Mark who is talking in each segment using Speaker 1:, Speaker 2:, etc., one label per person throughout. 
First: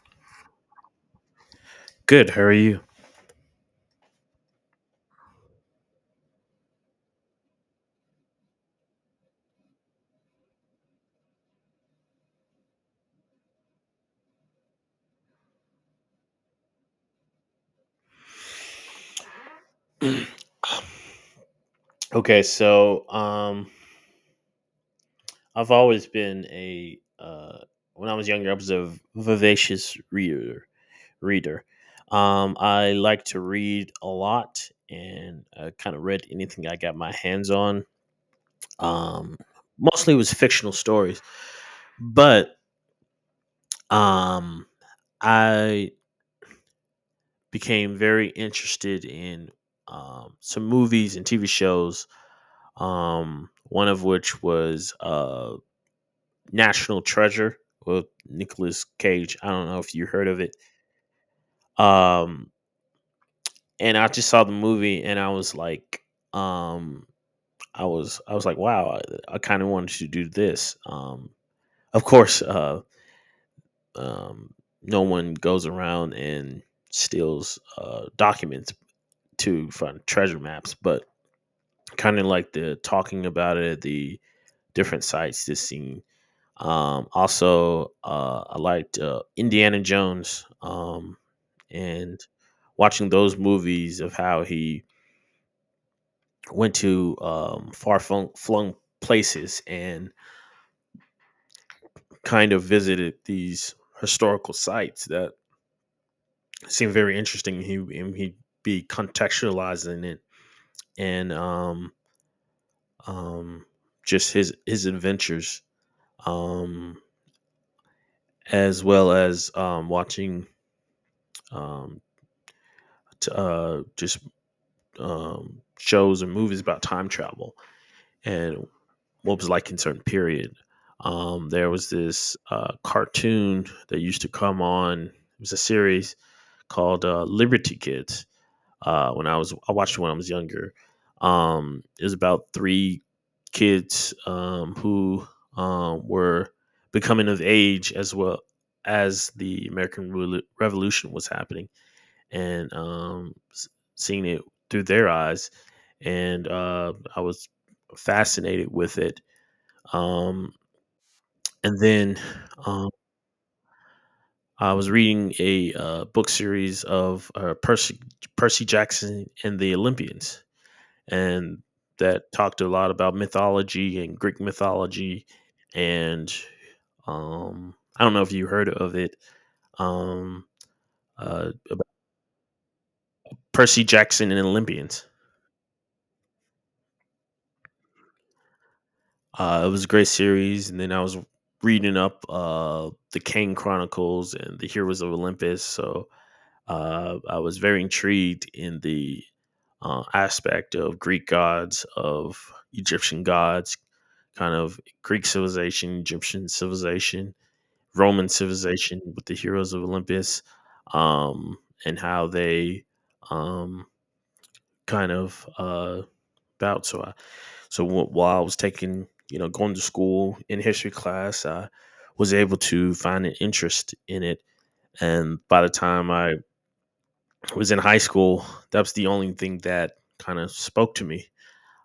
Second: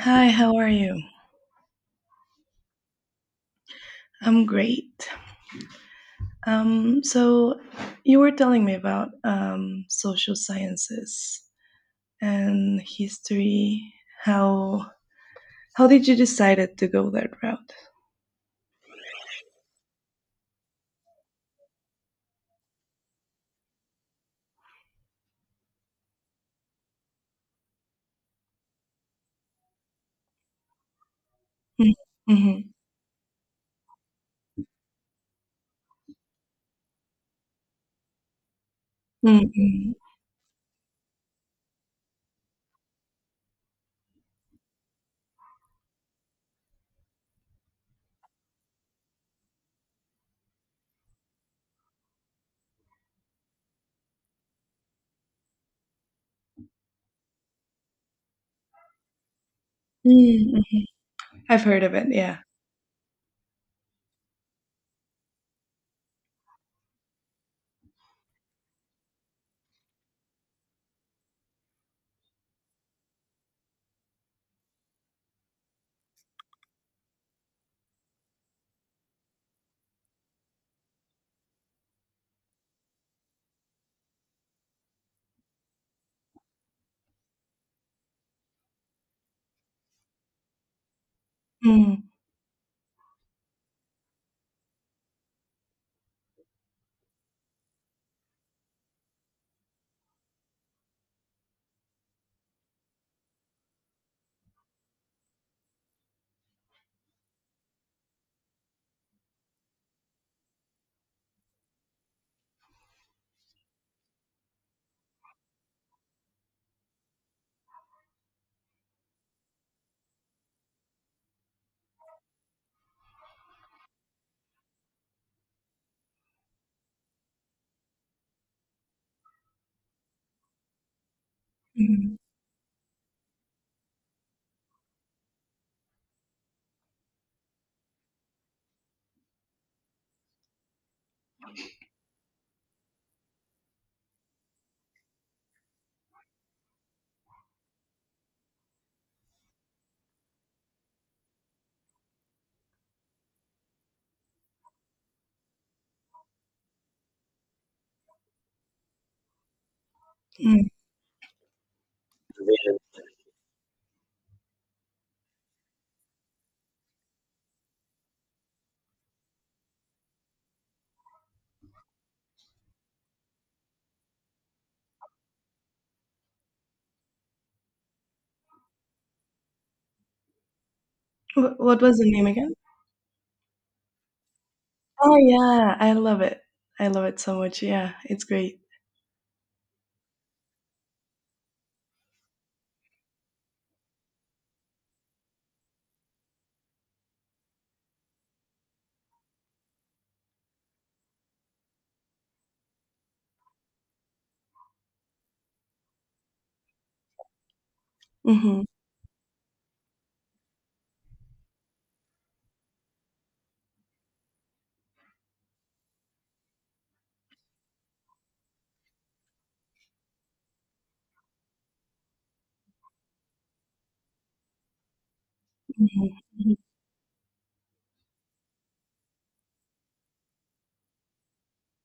Speaker 1: Hi, how are you?
Speaker 2: Good. How are you?
Speaker 1: I'm great. So you were telling me about social sciences and history. How how did you decide to go that route?
Speaker 2: Okay, so I've always been a, when I was younger, I was a vivacious reader. Reader,
Speaker 1: Mm-hmm. Mm-hmm.
Speaker 2: I like to read a lot, and I kind of read anything I got my hands on. Um,
Speaker 1: Mm-hmm.
Speaker 2: Mostly it was fictional stories, but um, I became very interested in some movies and TV shows. One of which was National Treasure with Nicolas Cage. I don't know if you heard of it.
Speaker 1: Mm-hmm. I've heard of it. Yeah.
Speaker 2: Um, and I just saw the movie and I was like, um, I was like, wow, I kind of wanted to do this. Of course, um, no one goes around and steals documents to find treasure maps, but kind of like the talking about it, the different sites, this scene. Also, I liked Indiana Jones,
Speaker 1: Mm-hmm.
Speaker 2: and watching those movies of how he went to far flung, flung places and kind of visited these historical sites that seemed very interesting. He'd be contextualizing it, and um, just his adventures, um, as well as watching um, just shows or movies about time travel and what was like in certain period. There was this cartoon that used to come on. It was a series called Liberty Kids. I watched it when I was younger. It was about three kids who were becoming of age as well as the American Revolution was happening, and seeing it through their eyes, and I was fascinated with it. Um, and then um, I was reading a book series of Percy Jackson and the Olympians, and that talked a lot about mythology and Greek mythology, and I don't know if you heard of it. Um,
Speaker 1: What
Speaker 2: about
Speaker 1: was the name again?
Speaker 2: Percy Jackson and Olympians.
Speaker 1: Oh, yeah, I love it. I love it so much. Yeah, it's great.
Speaker 2: It was a great series, and then I was reading up the Kane Chronicles and the Heroes of Olympus. So I was very intrigued in the aspect of Greek gods, of Egyptian gods, kind of Greek civilization, Egyptian civilization, Roman
Speaker 1: Mhm,
Speaker 2: civilization with the Heroes of Olympus, um, and how they um, kind of uh, about. So while I was taking, going to school in history class, I was able to find an interest in it. And by the
Speaker 1: mhm,
Speaker 2: time I
Speaker 1: mhm,
Speaker 2: was in high school, that was the only thing that kind of spoke to me.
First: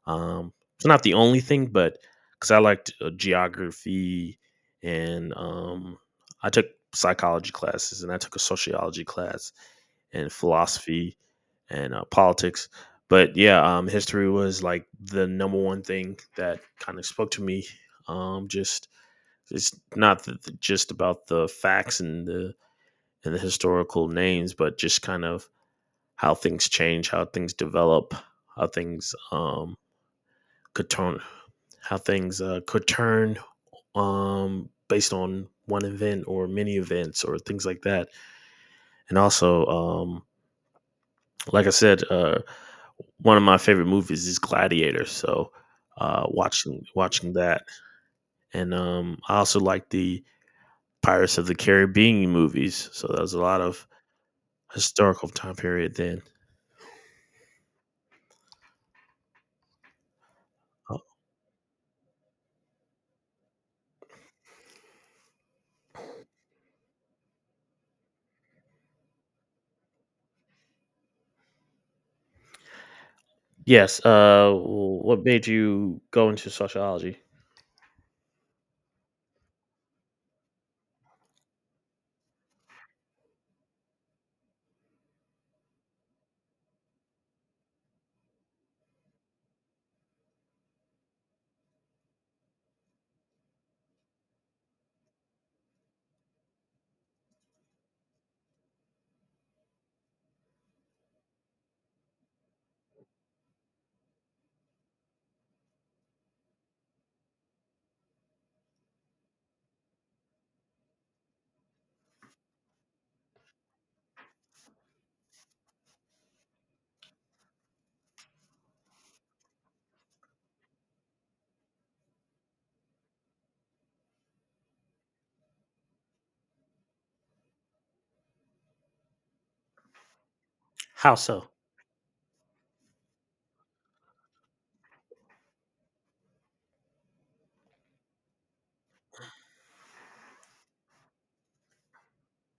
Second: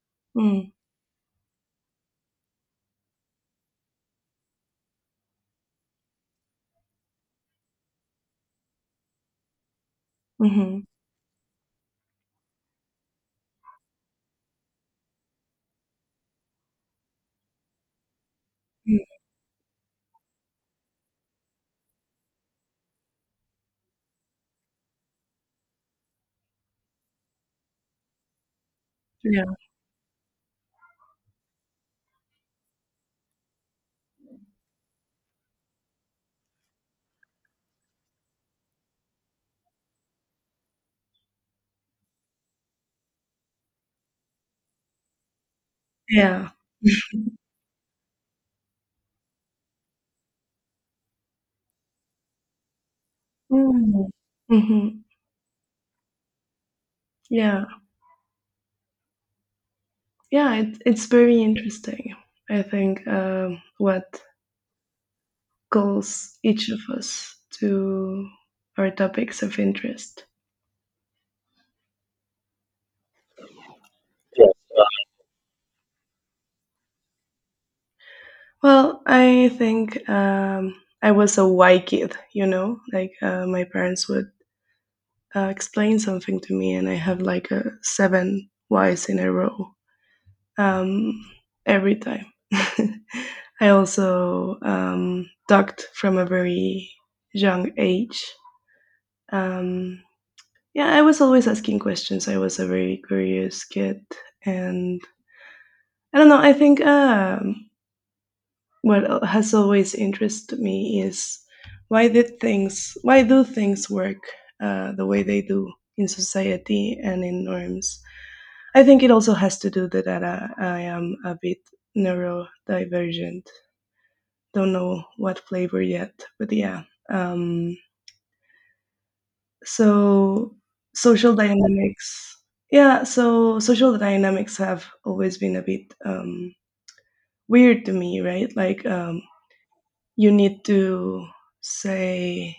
Speaker 1: mm,
Speaker 2: It's not the only thing, but because I liked geography, and I took psychology classes, and I took a sociology class and
Speaker 1: mhm,
Speaker 2: philosophy and politics. But yeah, history was like the number one thing that kind of spoke to me. Just
Speaker 1: mm.
Speaker 2: it's not just about the facts and the historical names, but just kind of how things change, how things develop, how things
Speaker 1: Yeah,
Speaker 2: could turn how things could turn based on one event or many events or things like that. And also, like I said, one of my favorite movies is Gladiator. So uh,
Speaker 1: yeah.
Speaker 2: watching watching that, and I also like the Pirates of the Caribbean movies. So that was a lot of
Speaker 1: Mm, mhm.
Speaker 2: historical time period then.
Speaker 1: Yeah. Yeah, it,
Speaker 2: Uh,
Speaker 1: it's very interesting. I think what calls each of us to our topics of interest.
Speaker 2: Yes.
Speaker 1: Yes.
Speaker 2: What made you go into sociology?
Speaker 1: Well, I think I was a Y kid, like my parents would explain something to me, and I have like a seven whys in a row um, every time. I also ducked from a very young age. Um, yeah, I was always asking questions. I was a very curious kid, and I don't know. I think what has always interested me is why do things work the way they do in society and in norms? I think it also has to do that I am a bit neurodivergent. Don't know what flavor yet, but yeah. Um, so
Speaker 2: How
Speaker 1: social
Speaker 2: so?
Speaker 1: dynamics, yeah. So social dynamics have always been a bit weird to me, right? Like you need to say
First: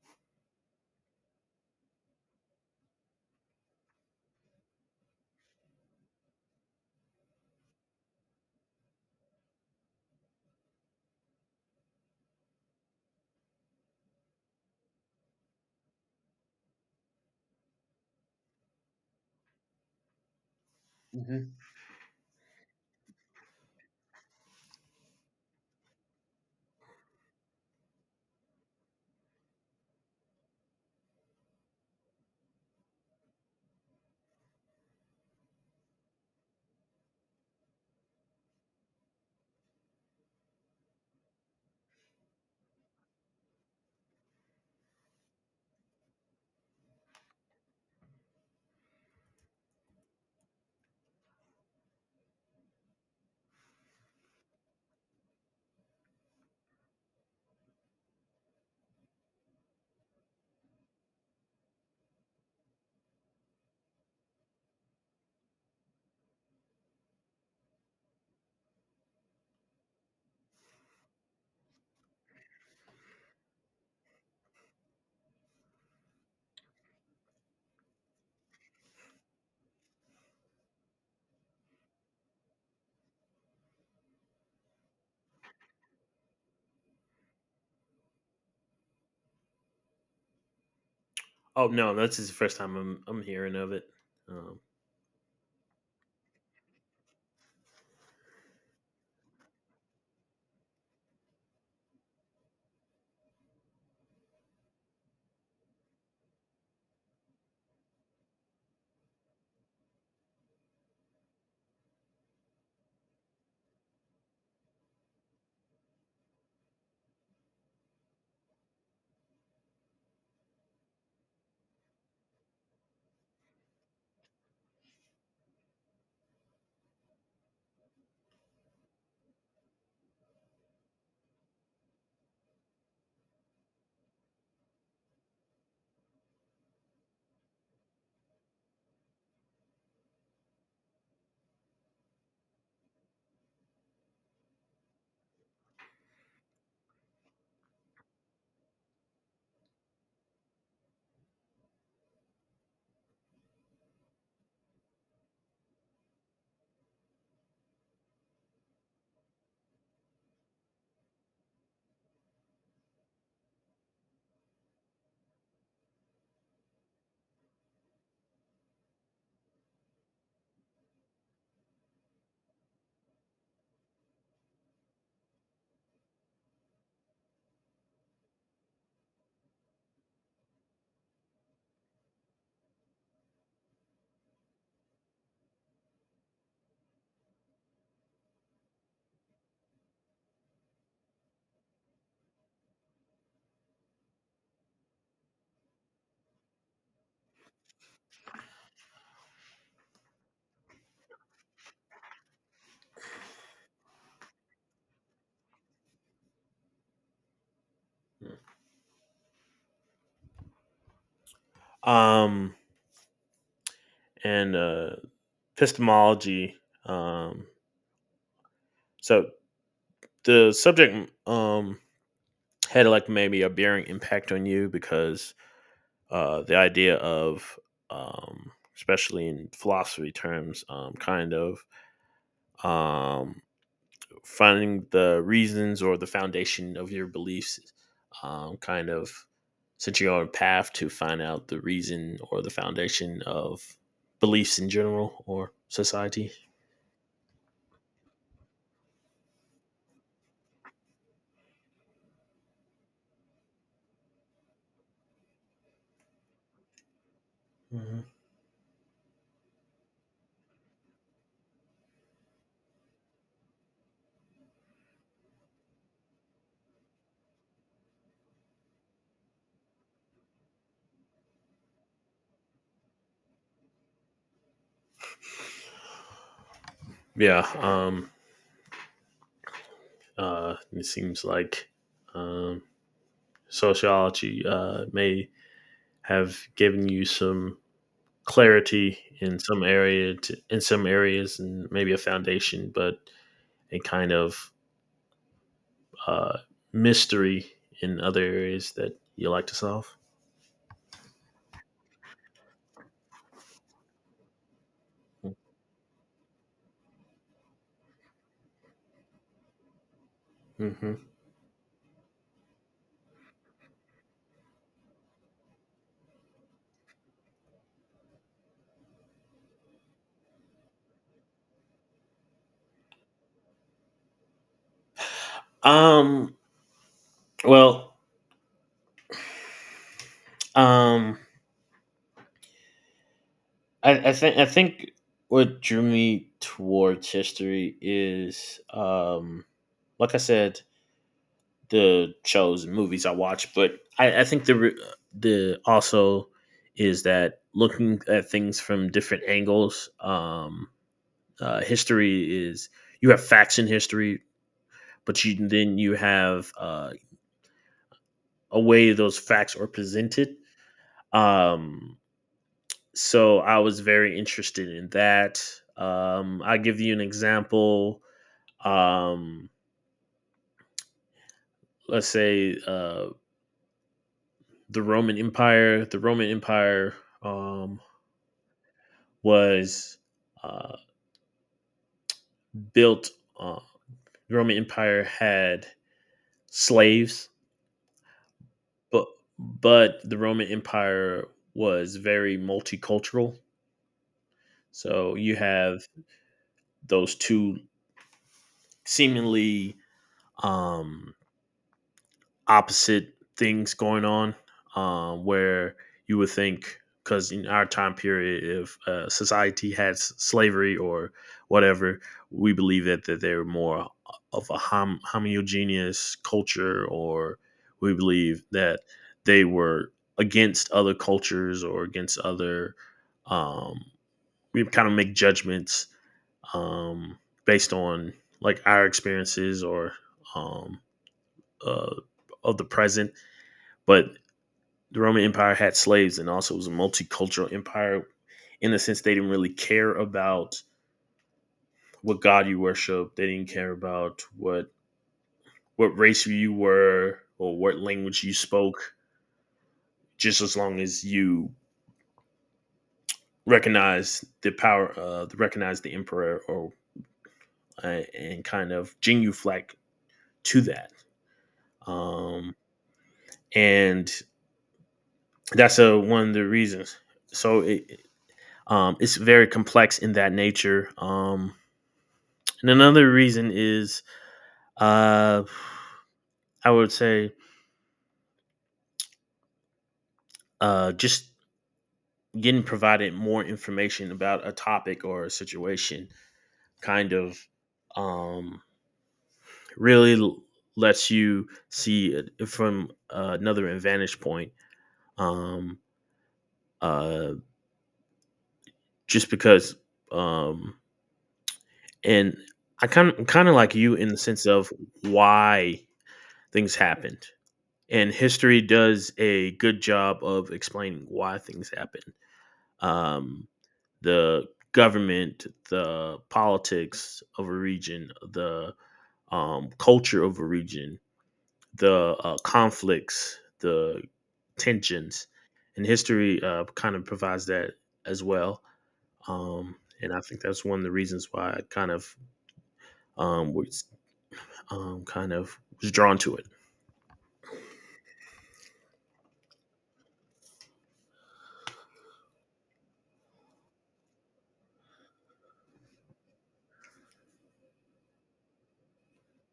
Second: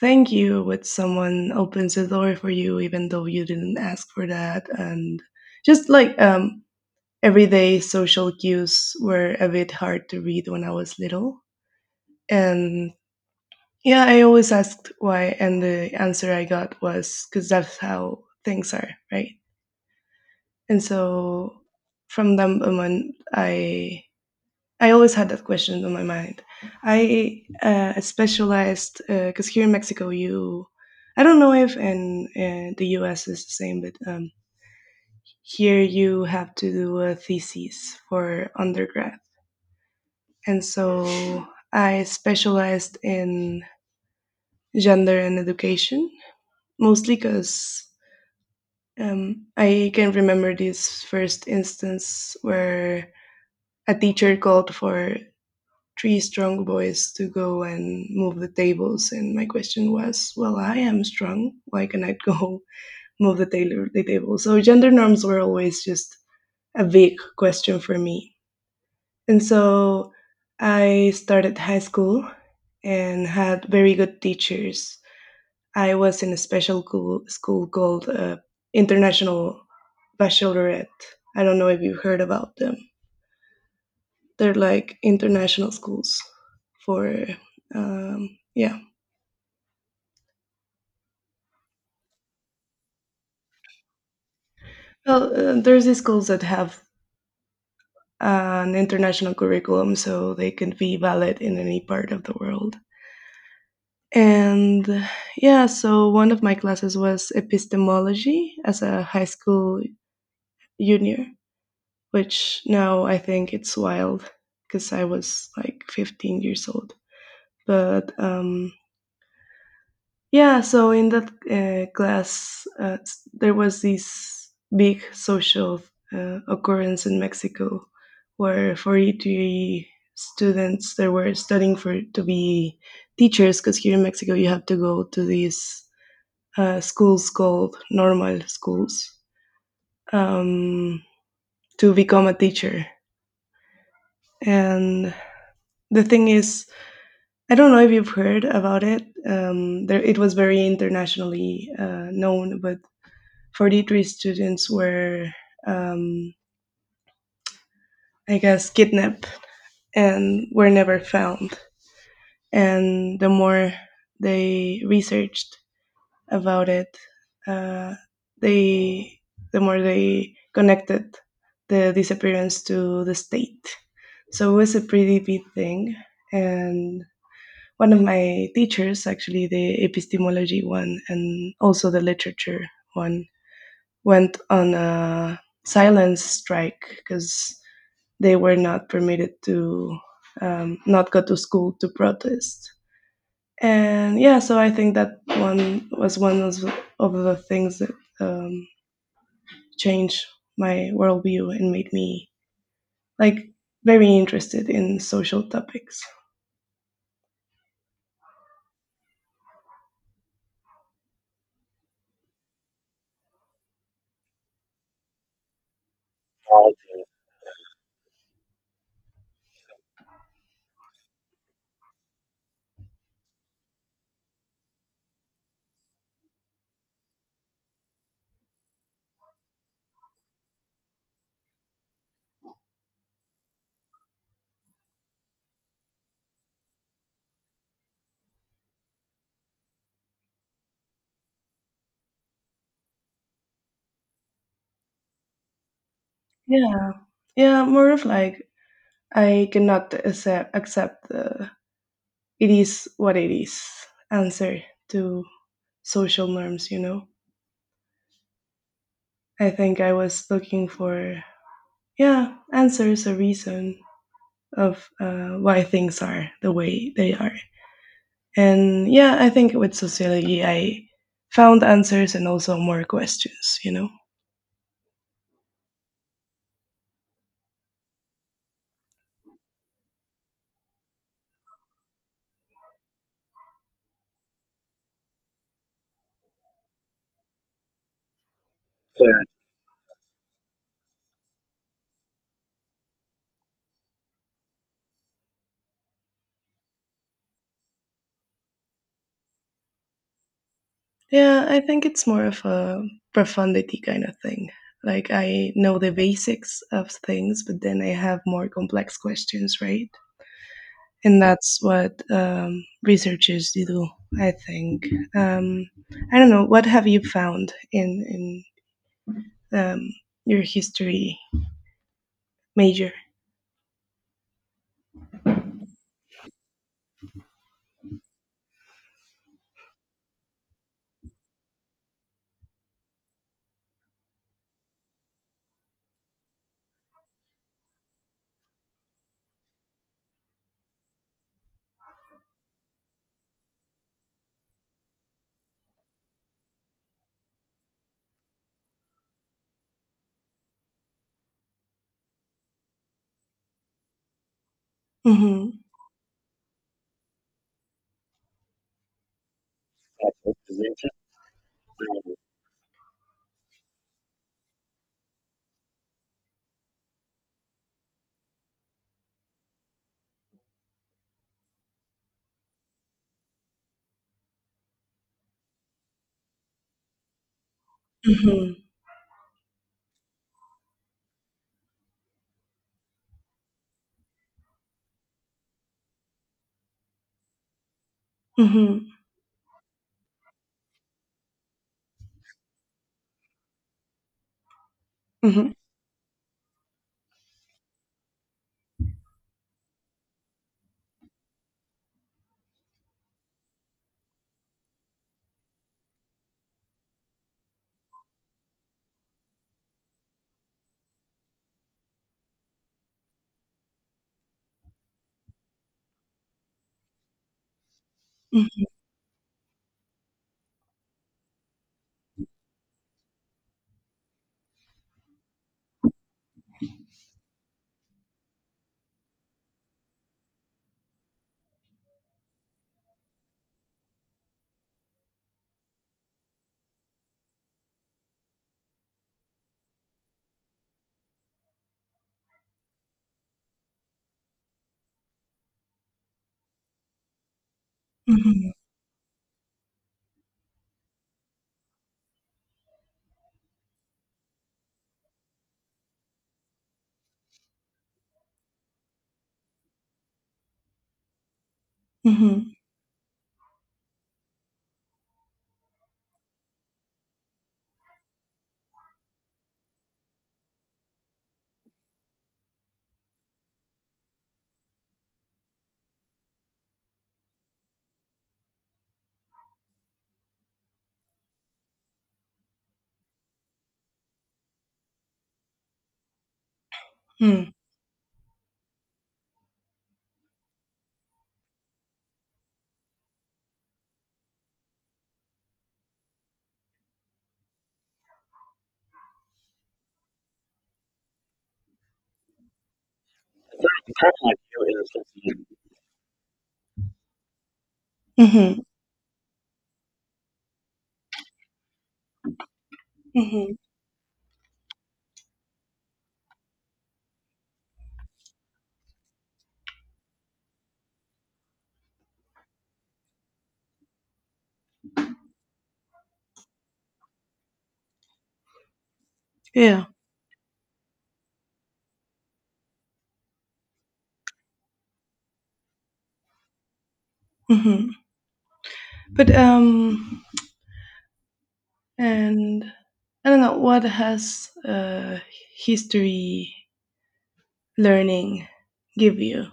Speaker 1: thank you when someone opens the door for you, even though you didn't ask for that, and just like everyday social cues were a bit hard to read when I was little. And yeah, I always asked why, and the answer I got was because that's how things are, right? And so
Speaker 2: Hmm.
Speaker 1: from that moment, I always had that question on my mind. I specialized because here in Mexico, you I don't know if in the U.S. is the same, but here you have to do a thesis for undergrad. And so I specialized in gender and education, mostly because I can remember this first instance where a teacher called for three strong boys to go and move the tables. And my question was, well, I am strong. Why can I go move the table? So gender norms were always just a big question for me. And so I started high school and had very good teachers. I was in a special cool school called International Baccalaureate. I don't know if you've heard about them. They're like international schools for, yeah.
Speaker 2: Oh no, this is the first time I'm hearing of it. Um,
Speaker 1: Well, there's these schools that have an international curriculum so they can be valid in any part of the world. And yeah, so one of my classes was epistemology as a high school junior, which now I think it's wild because I was like 15 years old. But yeah, so in that class, there was this big social occurrence in Mexico where 43 students they were studying for to be teachers because here in Mexico you have to go to these schools called normal schools um, to become a teacher. And the thing is, I don't know if you've heard about it. There, it was very internationally known, but 43 students were, um, I guess, kidnapped and were never found. And the more they researched, about it, uh, they the more they connected the disappearance to the state. So it was a pretty big thing. And one of my teachers, actually the epistemology one and also the literature one, went on a silence strike because they were not permitted to not go to school to protest. And yeah, so I think that one was one of the things that um, changed my worldview and made me like very interested in social topics.
Speaker 2: um, and Epistemology. Um, so the subject had like maybe a bearing impact on you because the idea of, especially in philosophy terms, kind of um, finding the reasons or the foundation of your beliefs, kind of, since you're on a path to find out the reason or the foundation of beliefs in general or society.
Speaker 1: Yeah, yeah, more of like I cannot accept the "it is what it is" answer to social norms, you know.
Speaker 2: Mhm.
Speaker 1: I think I was looking for, yeah, answers, a reason of why things are the way they are. And yeah, I think with sociology, I found answers and also more questions, you know?
Speaker 2: Yeah. It seems like um, sociology may have given you some clarity in some area, to, in some areas, and maybe a foundation, but a kind of uh, mystery in other areas that you like to solve.
Speaker 1: Yeah, I think it's more of a profundity kind of thing. Like I know the basics of things, but then I have more complex questions, right?
Speaker 2: Hmm.
Speaker 1: And that's what researchers do, I think. Um, I don't know. What have you found in um, your history major?
Speaker 2: Um. Well. Um. I think what drew me towards history is, like I said, the shows and movies I watch, but I think the also is that looking at things from different angles. History is, you have facts in history, but you
Speaker 1: Hmm.
Speaker 2: then you have a way those facts are presented. Um, so I was very interested in that. I give you an example. Um, let's say The Roman Empire Um,
Speaker 1: Hmm.
Speaker 2: was uh, built. Uh, the Roman Empire had slaves,
Speaker 1: Hmm.
Speaker 2: but but the Roman Empire was very multicultural. So you
Speaker 1: Hmm.
Speaker 2: have those two seemingly um, opposite things going on, where you would think, because in our time period, if society had slavery or whatever, we believe that, that they're more of a homogeneous culture, or we believe that they were against other cultures or against other, um, we kind of make judgments um, based on like our experiences, or um, uh, of the present. But the Roman Empire had slaves and also was a multicultural empire. In a sense, they didn't really care about what god you worship. They didn't care about what race you were or what language you
Speaker 1: Hmm.
Speaker 2: spoke. Just as long as you recognize the power, recognize the emperor, or and kind of genuflect to that.
Speaker 1: Hmm.
Speaker 2: Um, and that's one of the reasons. So it's very complex in that nature. And another reason is, uh, I would say, just getting provided more information about a topic or a situation kind
Speaker 1: Hmm.
Speaker 2: of
Speaker 1: Mm.
Speaker 2: um, really lets you see it from another advantage point. Um, uh, just because, um, and I kind of, like you, in the sense of why things happened, and history
Speaker 1: Mhm.
Speaker 2: does a good job of explaining why things happen, um,
Speaker 1: Mhm.
Speaker 2: the government, the politics of a region, the culture of a region, the conflicts, the tensions, and history kind of provides that as well. Um,
Speaker 1: Yeah.
Speaker 2: and I think that's one of the reasons why I kind of was kind of was drawn to it.
Speaker 1: Mhm. But and I don't know what has history learning give you.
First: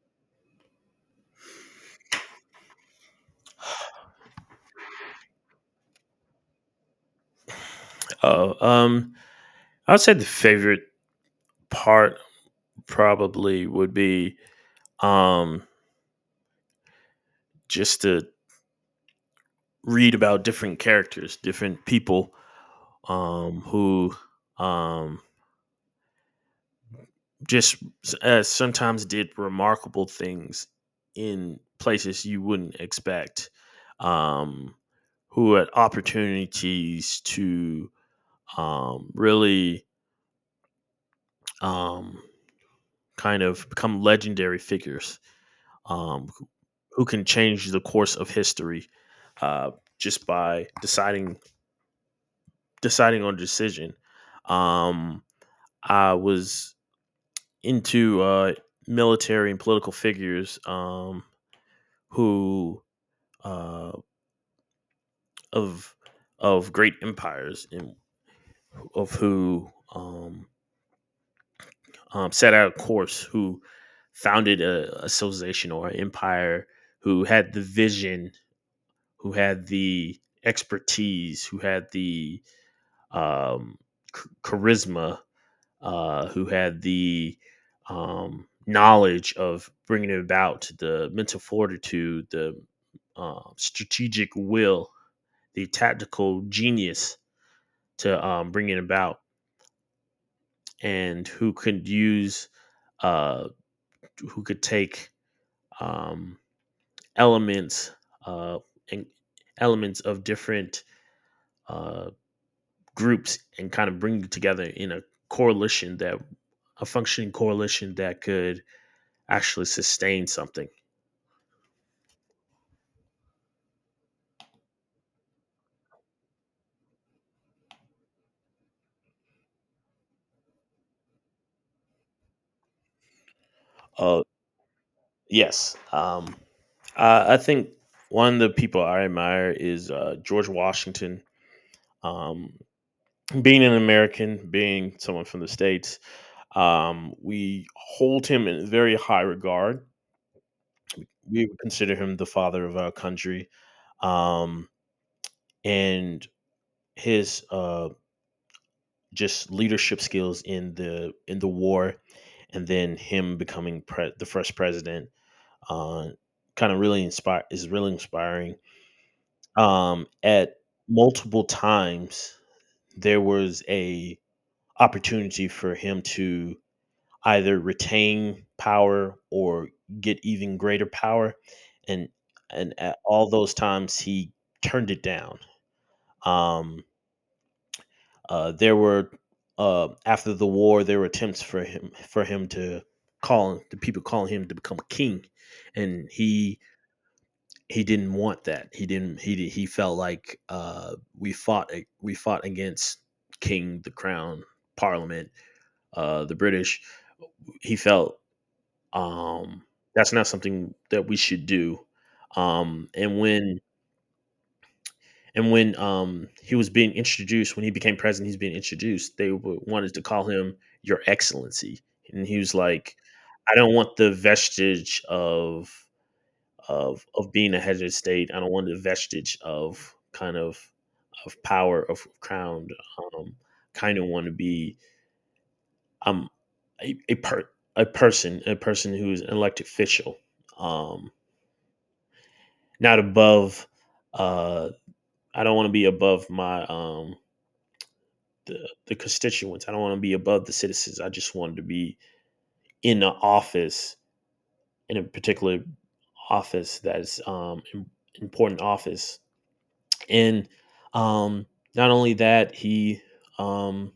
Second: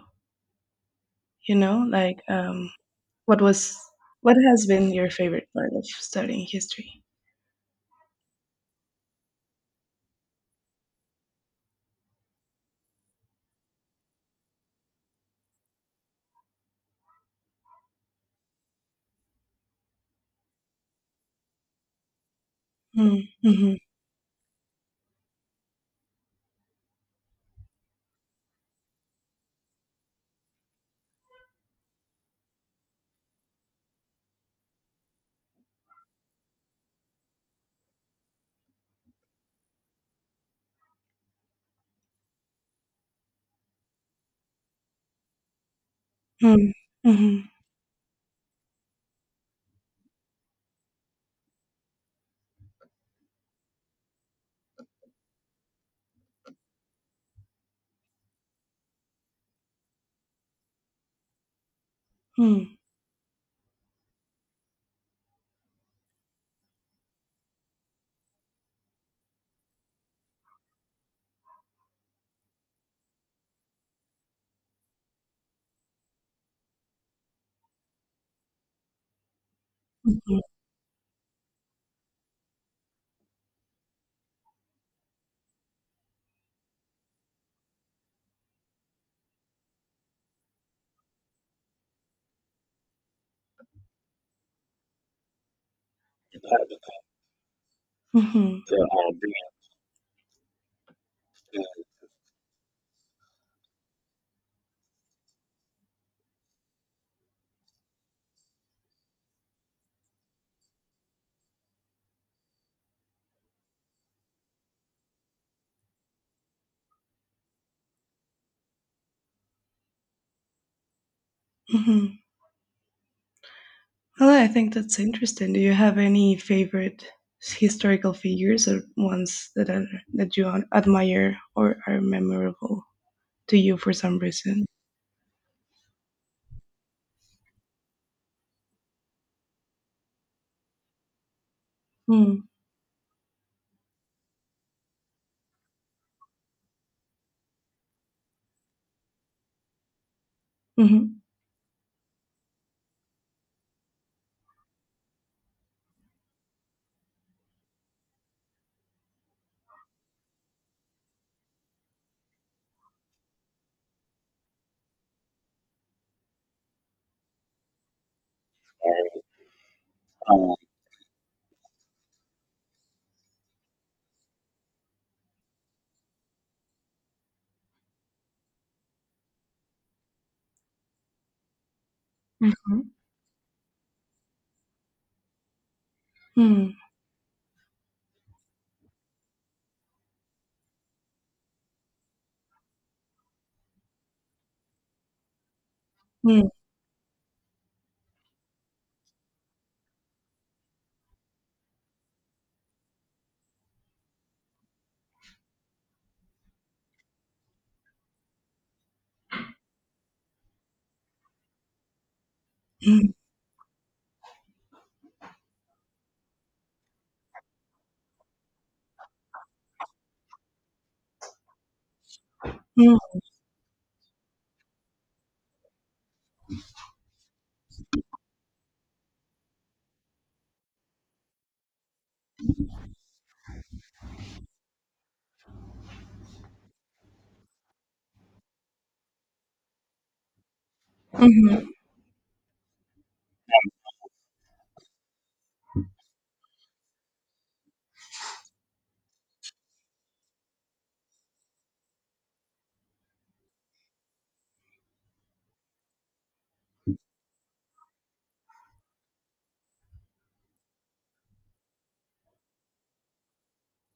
Speaker 1: You know, like what was what has been your favorite part of studying history?
Speaker 2: Uh, um, I would say the favorite part probably would be um, just the read about different characters, different people
Speaker 1: Mm. Mhm.
Speaker 2: who um, just sometimes did remarkable things in places you wouldn't expect, um, who had opportunities to really um, kind of become legendary figures, um,
Speaker 1: Mm.
Speaker 2: who can
Speaker 1: Mhm.
Speaker 2: change the course of history uh, just by deciding on a decision. Um, I was into military and political figures
Speaker 1: Mm.
Speaker 2: who uh, of of great empires, and of who, um, set out a course, who founded a civilization or an empire, who had the vision, who had the
Speaker 1: Mhm.
Speaker 2: expertise, who had the um, charisma, who had the knowledge of bringing about the mental fortitude, the strategic will, the tactical genius to
Speaker 1: Mhm.
Speaker 2: bring it about, and who could use, uh, who could take um, elements uh, and elements of different uh, groups and kind of bring them together in a coalition that a functioning coalition that could actually sustain something.
Speaker 1: Mhm. Well, I think that's interesting. Do you have any favorite historical figures or ones that are, that you admire or are memorable to you for some
Speaker 2: Uh,
Speaker 1: reason?
Speaker 2: yes. I think one of the people I admire is George Washington.
Speaker 1: Mm,
Speaker 2: Um, being an American, being someone from the States, we hold him in very high regard.
Speaker 1: hmm,
Speaker 2: We would consider him the father of our country. Um, and his just leadership skills in the war, and then him becoming the first president, uh, kind of really inspire is really inspiring. Um, at multiple times there was a opportunity for him to either retain power or get even greater power, and and
Speaker 1: hmm,
Speaker 2: at all those times he turned it down.
Speaker 1: mm,
Speaker 2: um there were, after the war, there were attempts for him to, call, the people calling him to become a king, and
Speaker 1: mm,
Speaker 2: he didn't want that. He didn't. He di- He felt like, we fought against the Crown, Parliament, the British. He felt um, that's not something that we should do. Um,
Speaker 1: mm,
Speaker 2: and when and when he was being introduced, when he became president, he's being introduced. They wanted to call him Your Excellency, and he was
Speaker 1: mm,
Speaker 2: like, "I don't want the vestige of being a head of state. I don't want the vestige of kind of power of crowned um, kind of want to be um a, a per a person who's an elected official um
Speaker 1: mhm,
Speaker 2: not above uh I don't want to be above my the, the constituents. I don't want to be above the citizens. I just wanted to be in the office, in a particular office that's important office. And um not only that, um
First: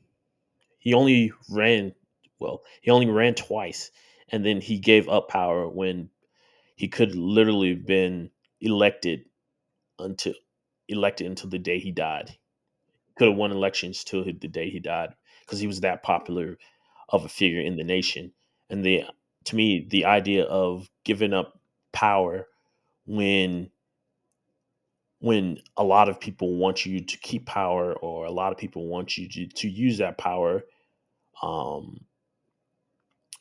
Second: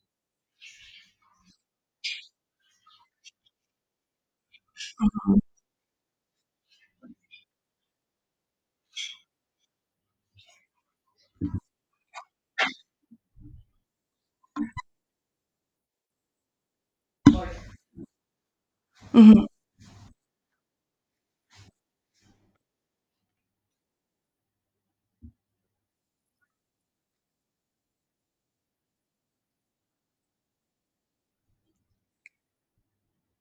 Speaker 2: he only ran well, he only ran twice, and then he gave up power when he could literally been elected until elected until the day he died. Could have won elections till the day he died because he was that popular of a figure in the nation. And the
Speaker 1: mhm.
Speaker 2: to me, the idea of giving up power when a lot of people want you to keep power, or a lot of people want you to use that power, um,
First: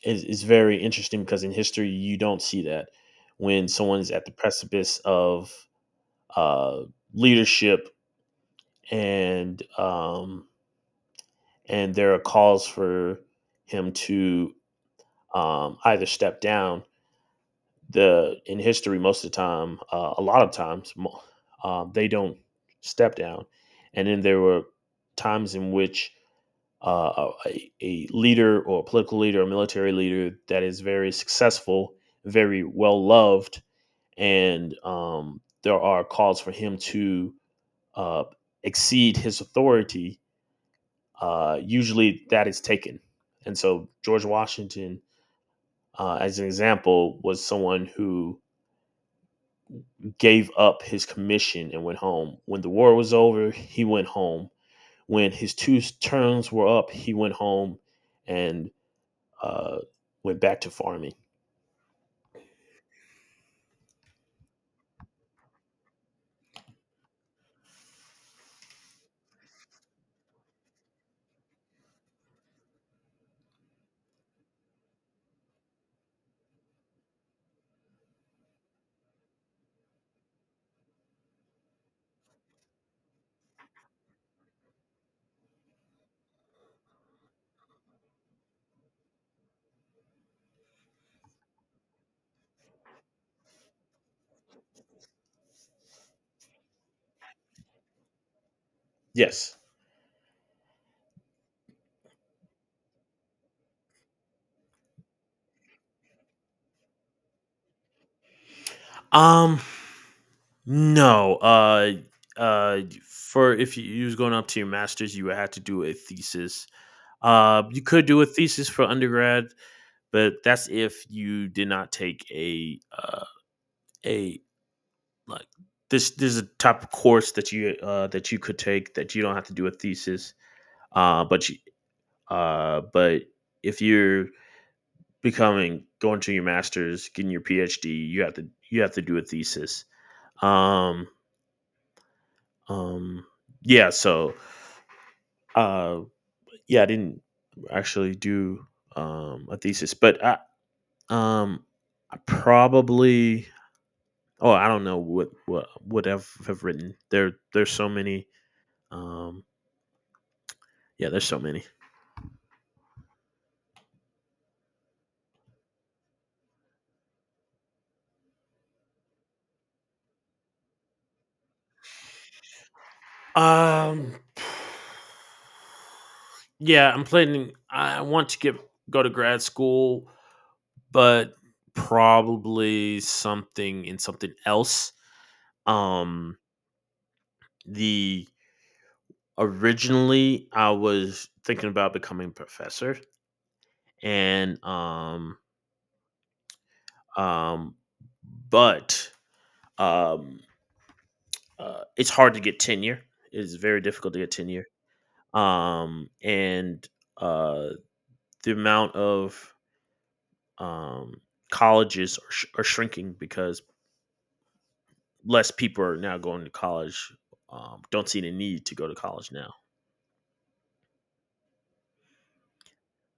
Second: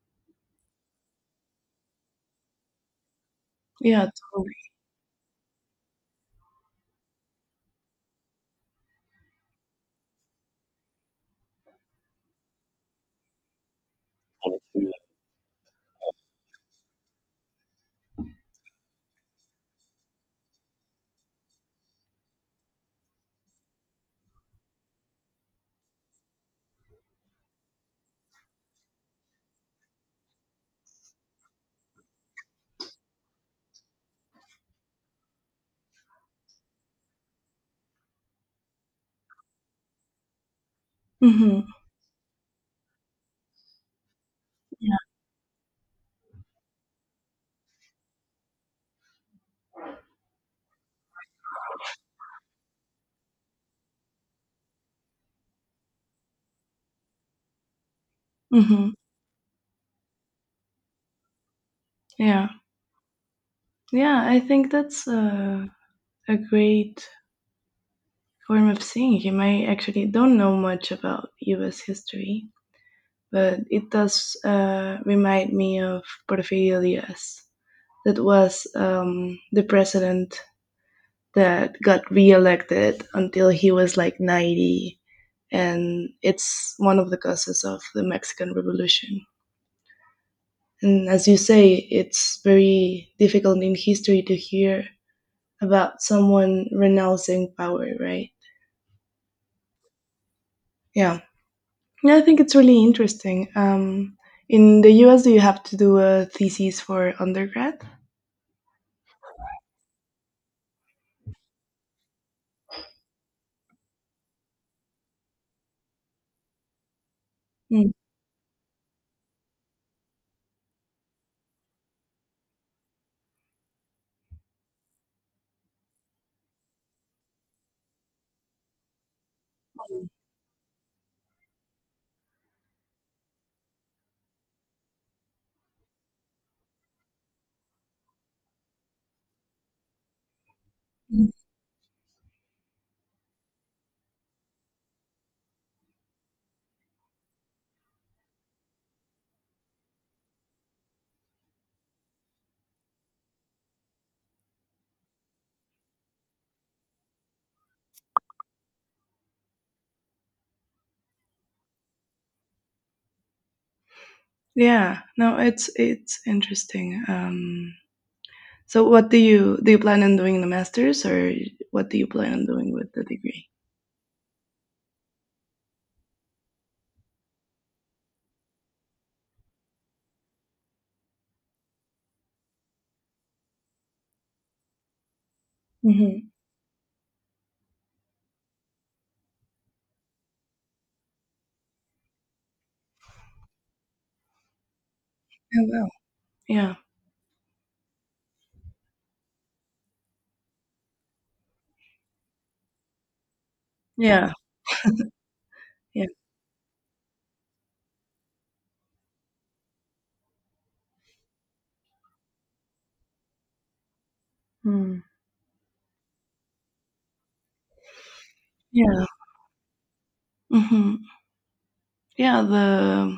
Speaker 2: is very interesting because in history you don't see that when
Speaker 1: Yeah,
Speaker 2: someone's at the
Speaker 1: totally.
Speaker 2: precipice of uh, leadership, and um, and there are calls for him to either step down. The in history most of the time, a lot of times they don't step down. And then there were times in which. A, a leader or a political leader or military leader that is very successful, very well loved, and there are calls for him to uh, exceed his authority.
Speaker 1: Hmm.
Speaker 2: Usually, that is taken, and so George
Speaker 1: Yeah.
Speaker 2: Washington, as an example, was someone who gave up his commission and went home. When the war was over, he went home. When his two terms were up, he went home, and
Speaker 1: Hmm.
Speaker 2: uh, went back to farming.
Speaker 1: Yeah. Yeah, I think that's a great form of seeing him. I actually don't know much about US history, but it does remind me of Porfirios. That was the president that got re-elected until he was like 90, and it's one of the causes of the Mexican Revolution. And as you say, it's very difficult in history to hear about someone renouncing power, right?
Speaker 2: Yes.
Speaker 1: Yeah. Yeah, I think it's really interesting. In the US, do you have to do a thesis for undergrad?
Speaker 2: Um. No, for if you, you was going up to your master's, you would have to do a thesis. You could do a thesis for undergrad, but that's if you did not take a like this. There's a type of course that you could take that you don't have to do a thesis. But you, but if you're becoming going to your master's, getting your PhD, you have to do a thesis. Um,
Speaker 1: Mm.
Speaker 2: um, yeah. So, uh. yeah, I didn't actually do a thesis, but um, I probably oh I don't know what would have written. There's so many. Um, yeah, there's so many.
Speaker 1: Yeah, no, it's interesting. So, what do? You plan on doing the masters, or what do you plan on doing with the degree?
Speaker 2: Um, yeah, I'm planning. I want to get go to grad school, but probably something in something else.
Speaker 1: Hmm.
Speaker 2: Um, the originally I was thinking about becoming a professor and
Speaker 1: Oh wow! Yeah,
Speaker 2: um but um it's hard to get tenure. It's very difficult to
Speaker 1: yeah,
Speaker 2: get tenure.
Speaker 1: yeah,
Speaker 2: And uh the amount of um colleges are shrinking because
Speaker 1: mm.
Speaker 2: less people are now going to college. Don't see the need to go to
Speaker 1: Yeah,
Speaker 2: college now.
Speaker 1: hmm, yeah. The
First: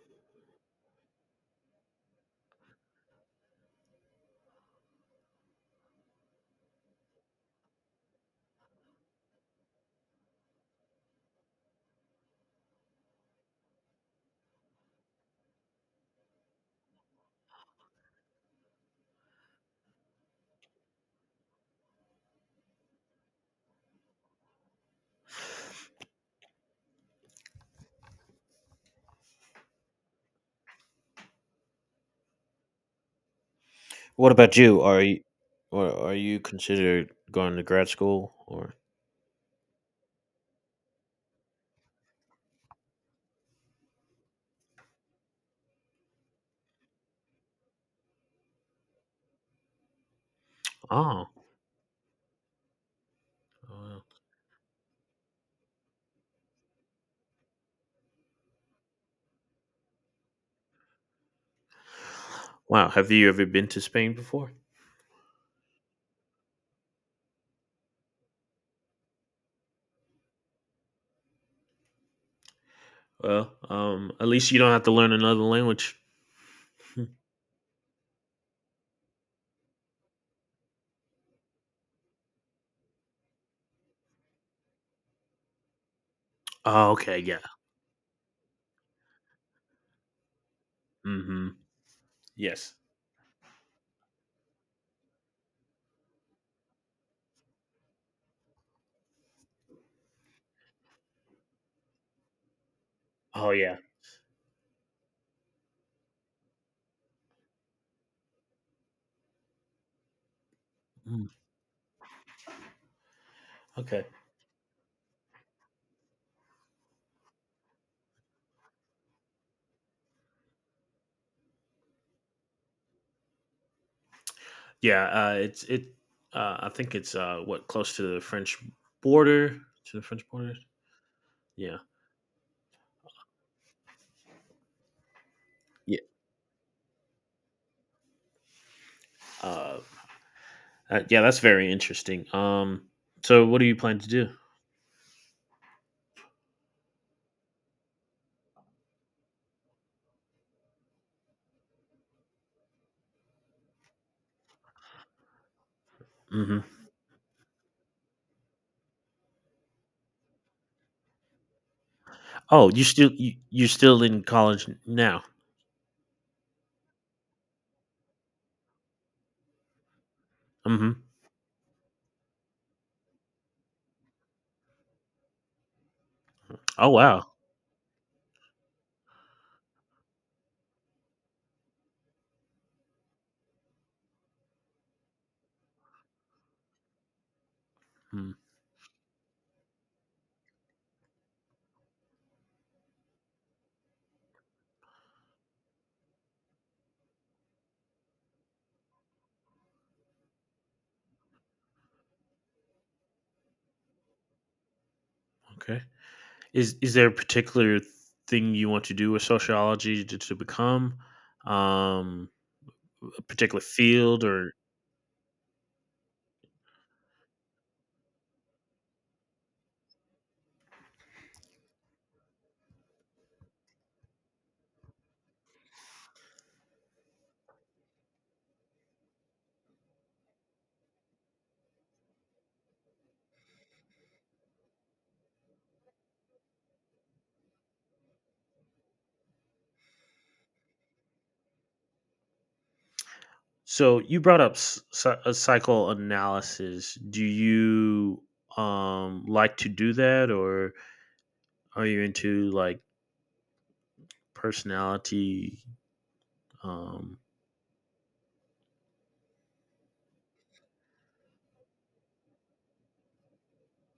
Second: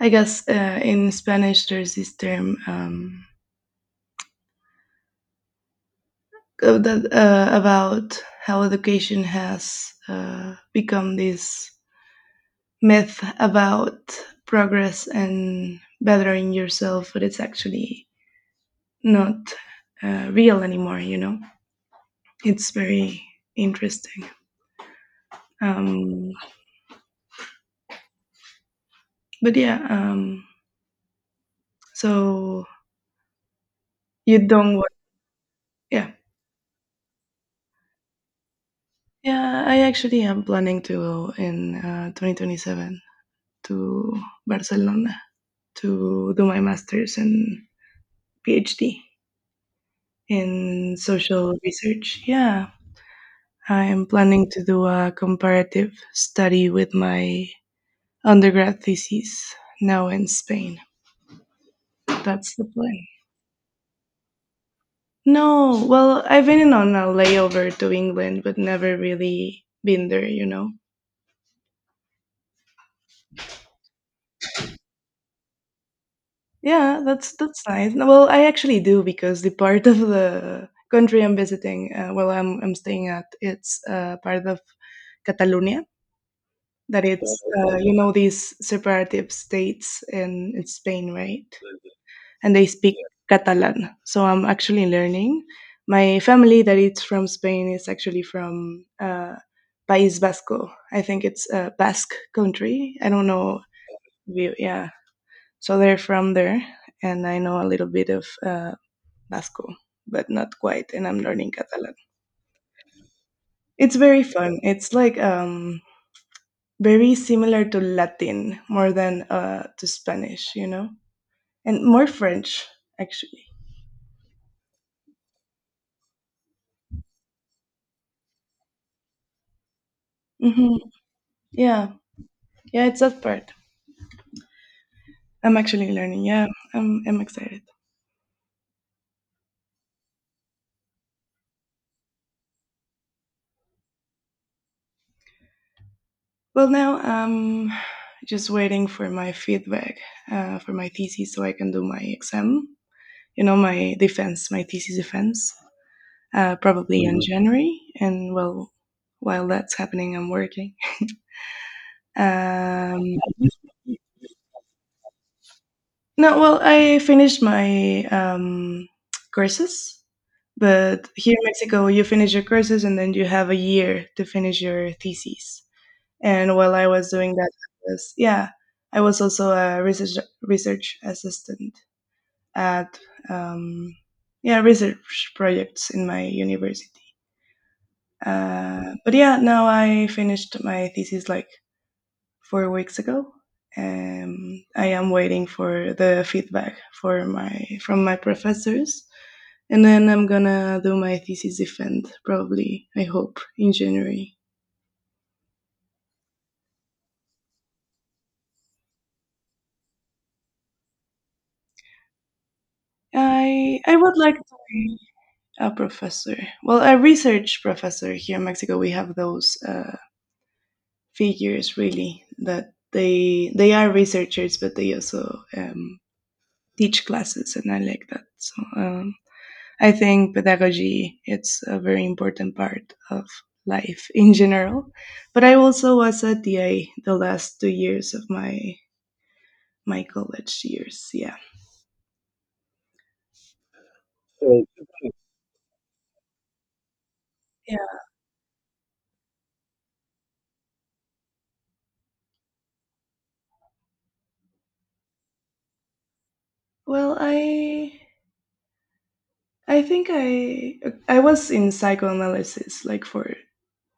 Speaker 1: I guess in Spanish there's this term that about how education has become this myth about progress and bettering yourself, but it's actually not real anymore, you know. It's very interesting. Um but yeah. So
Speaker 2: What
Speaker 1: you
Speaker 2: about
Speaker 1: don't
Speaker 2: you?
Speaker 1: want.
Speaker 2: Are you or
Speaker 1: Yeah,
Speaker 2: are you considered going to grad school or
Speaker 1: yeah, I actually am planning to go in 2027 to Barcelona to do my masters and PhD in
Speaker 2: oh
Speaker 1: social research, yeah. I
Speaker 2: well,
Speaker 1: am planning to do a comparative study with my undergrad thesis now in Spain. That's the
Speaker 2: wow,
Speaker 1: plan.
Speaker 2: have you ever been to Spain before?
Speaker 1: No, well, I've been on a layover to England, but never really been there, you know.
Speaker 2: Well, at least you don't have to learn another language.
Speaker 1: Yeah, that's nice. No, well, I actually do because the part of the country I'm visiting, well, I'm staying at, it's part of Catalonia,
Speaker 2: Oh,
Speaker 1: that
Speaker 2: okay,
Speaker 1: it's
Speaker 2: yeah.
Speaker 1: you know these separative states in Spain, right?
Speaker 2: Hmm.
Speaker 1: And they
Speaker 2: Yes.
Speaker 1: speak Catalan. So I'm actually learning. My family that is from Spain is actually from País Vasco. I think it's a Basque country. I don't
Speaker 2: Oh,
Speaker 1: know.
Speaker 2: yeah.
Speaker 1: Yeah. So they're from there, and I know a little bit of Basco, but not quite. And I'm
Speaker 2: Mm,
Speaker 1: learning Catalan. It's
Speaker 2: okay.
Speaker 1: very fun. It's like very similar to Latin more than to Spanish, and more French actually.
Speaker 2: Yeah. It's it. I think it's what close to the French border. To the French border.
Speaker 1: Hmm.
Speaker 2: Yeah.
Speaker 1: Yeah, yeah, it's that part. I'm actually
Speaker 2: Yeah.
Speaker 1: learning. Yeah, I'm excited.
Speaker 2: Uh, yeah. That's very interesting. So, what do you plan to do?
Speaker 1: Well, now I'm just waiting for my feedback, for my thesis so I can do my exam. You know, my defense, my thesis defense,
Speaker 2: Hmm.
Speaker 1: probably in January. And well, while that's happening, I'm working.
Speaker 2: Oh, you
Speaker 1: Um,
Speaker 2: still you're still in college now.
Speaker 1: no, well, I finished my courses,
Speaker 2: Hmm.
Speaker 1: but here in Mexico, you finish your courses and then you have a year to finish your thesis. And while I
Speaker 2: Oh,
Speaker 1: was
Speaker 2: wow.
Speaker 1: doing that, I was yeah, I was also a research assistant at um, yeah, research projects in my university.
Speaker 2: Mm,
Speaker 1: But yeah, now I finished my thesis like 4 weeks ago. I am waiting for the feedback for my from my professors, and then I'm gonna do my thesis defend, probably. I hope in January.
Speaker 2: okay. Is there a particular thing you want to do with sociology to become um, a particular
Speaker 1: I would
Speaker 2: field
Speaker 1: like
Speaker 2: or
Speaker 1: to. A professor. Well, a research professor here in Mexico, we have those figures really that they are researchers, but they also um, teach classes, and I like that. So I think pedagogy it's a very important part of life in general. But I also was a DA the last 2 years of my college years. Yeah.
Speaker 2: so you brought up
Speaker 1: Right.
Speaker 2: psychoanalysis. Do
Speaker 1: Yeah.
Speaker 2: you like to do that or are you into like personality
Speaker 1: Well,
Speaker 2: um,
Speaker 1: I think I was in psychoanalysis like for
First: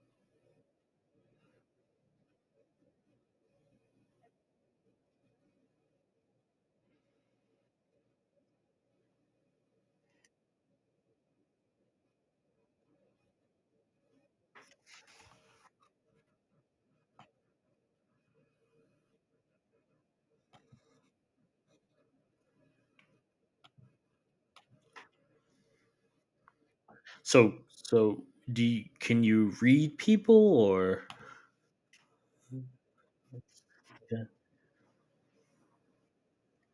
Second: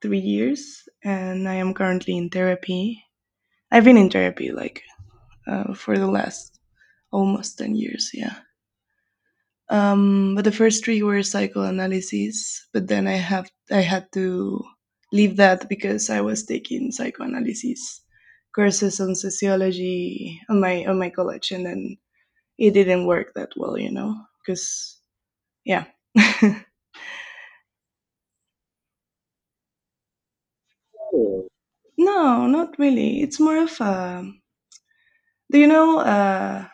Speaker 1: 3 years, and I am currently in therapy. I've been in therapy like for the last almost 10 years. Yeah. But the first three were psychoanalysis, but then I had to leave that because I was taking psychoanalysis courses on sociology on my college, and then it didn't work that well, because yeah.
Speaker 2: so so do you, can you read people or
Speaker 1: Oh. No, not really. It's more of
Speaker 2: yeah.
Speaker 1: a. Do you know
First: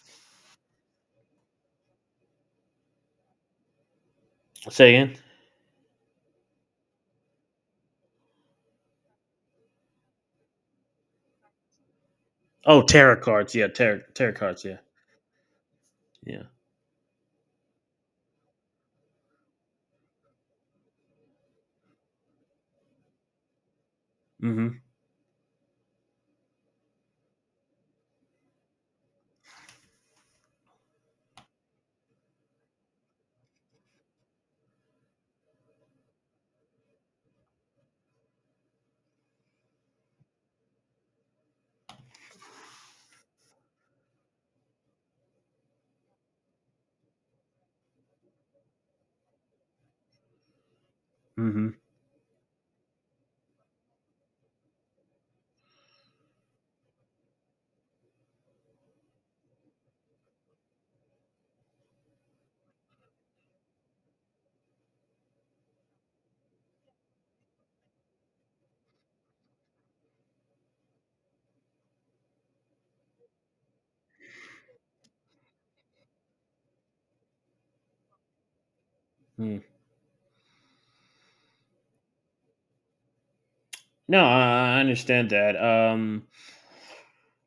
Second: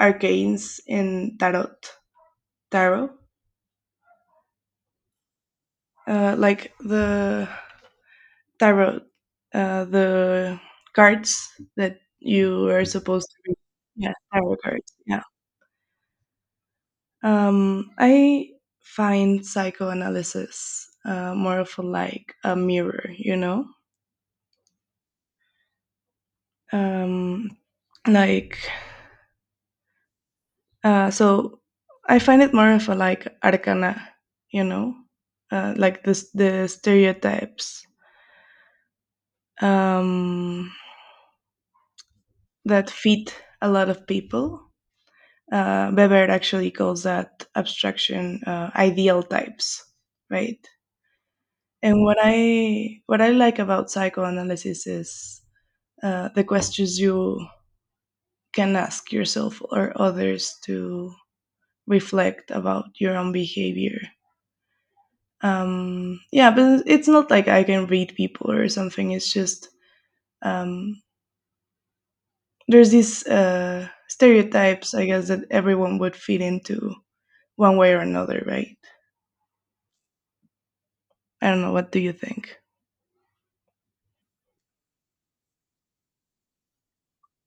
Speaker 1: arcanes in tarot? Tarot,
Speaker 2: Say again?
Speaker 1: like the tarot, the cards that you
Speaker 2: Oh,
Speaker 1: are
Speaker 2: tarot
Speaker 1: supposed to
Speaker 2: cards.
Speaker 1: read.
Speaker 2: Yeah, tarot
Speaker 1: Yeah,
Speaker 2: tarot
Speaker 1: tarot
Speaker 2: cards. Yeah,
Speaker 1: cards. Yeah.
Speaker 2: yeah.
Speaker 1: I find psychoanalysis more of a, like a mirror.
Speaker 2: Mm-hmm.
Speaker 1: Um, like Uh, so I find it more of a like arcana, you know, like this the stereotypes um, that fit a lot of people. Weber actually calls that abstraction ideal types, right?
Speaker 2: Mm-hmm.
Speaker 1: And what I like about psychoanalysis is the questions you can ask yourself or others to reflect about your own behavior. Yeah, but it's not like I can read people or something. It's just um there's these stereotypes, I guess, that everyone would fit into one way or another, right? I don't know, what do you think?
Speaker 2: No, I understand that.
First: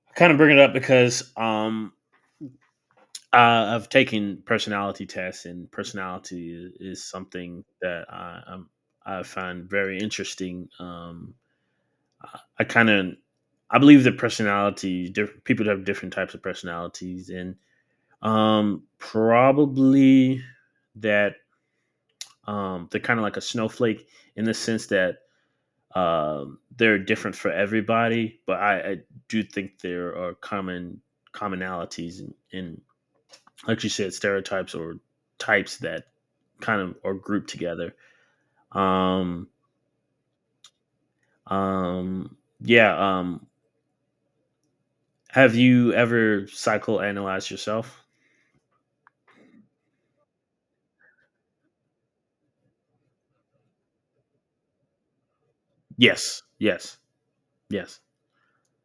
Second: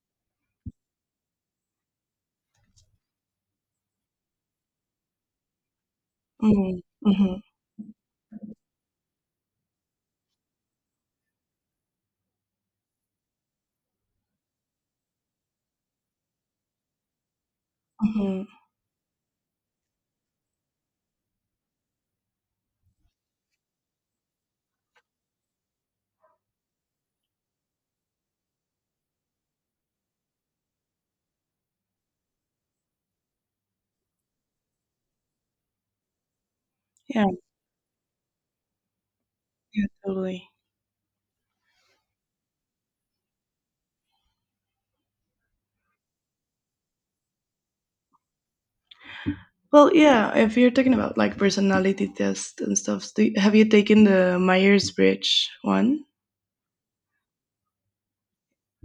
Speaker 2: I kind of bring it up because I've taken personality tests, and personality
Speaker 1: mm,
Speaker 2: is
Speaker 1: mm-hmm,
Speaker 2: something that I'm, I find very interesting. I kind of I believe that personality people have different types of personalities, and
Speaker 1: mm-hmm.
Speaker 2: probably that they're kind of like a snowflake in the sense that they're different for everybody, but I do think there are commonalities in, and, like you said, stereotypes or types that kind of are
Speaker 1: Yeah.
Speaker 2: grouped together. Um,
Speaker 1: Yeah, totally.
Speaker 2: um, yeah. Have you ever psychoanalyzed yourself?
Speaker 1: Well, yeah, if you're talking about like personality tests and stuff, have you taken the Myers-Briggs one?
Speaker 2: Yes, yes, yes.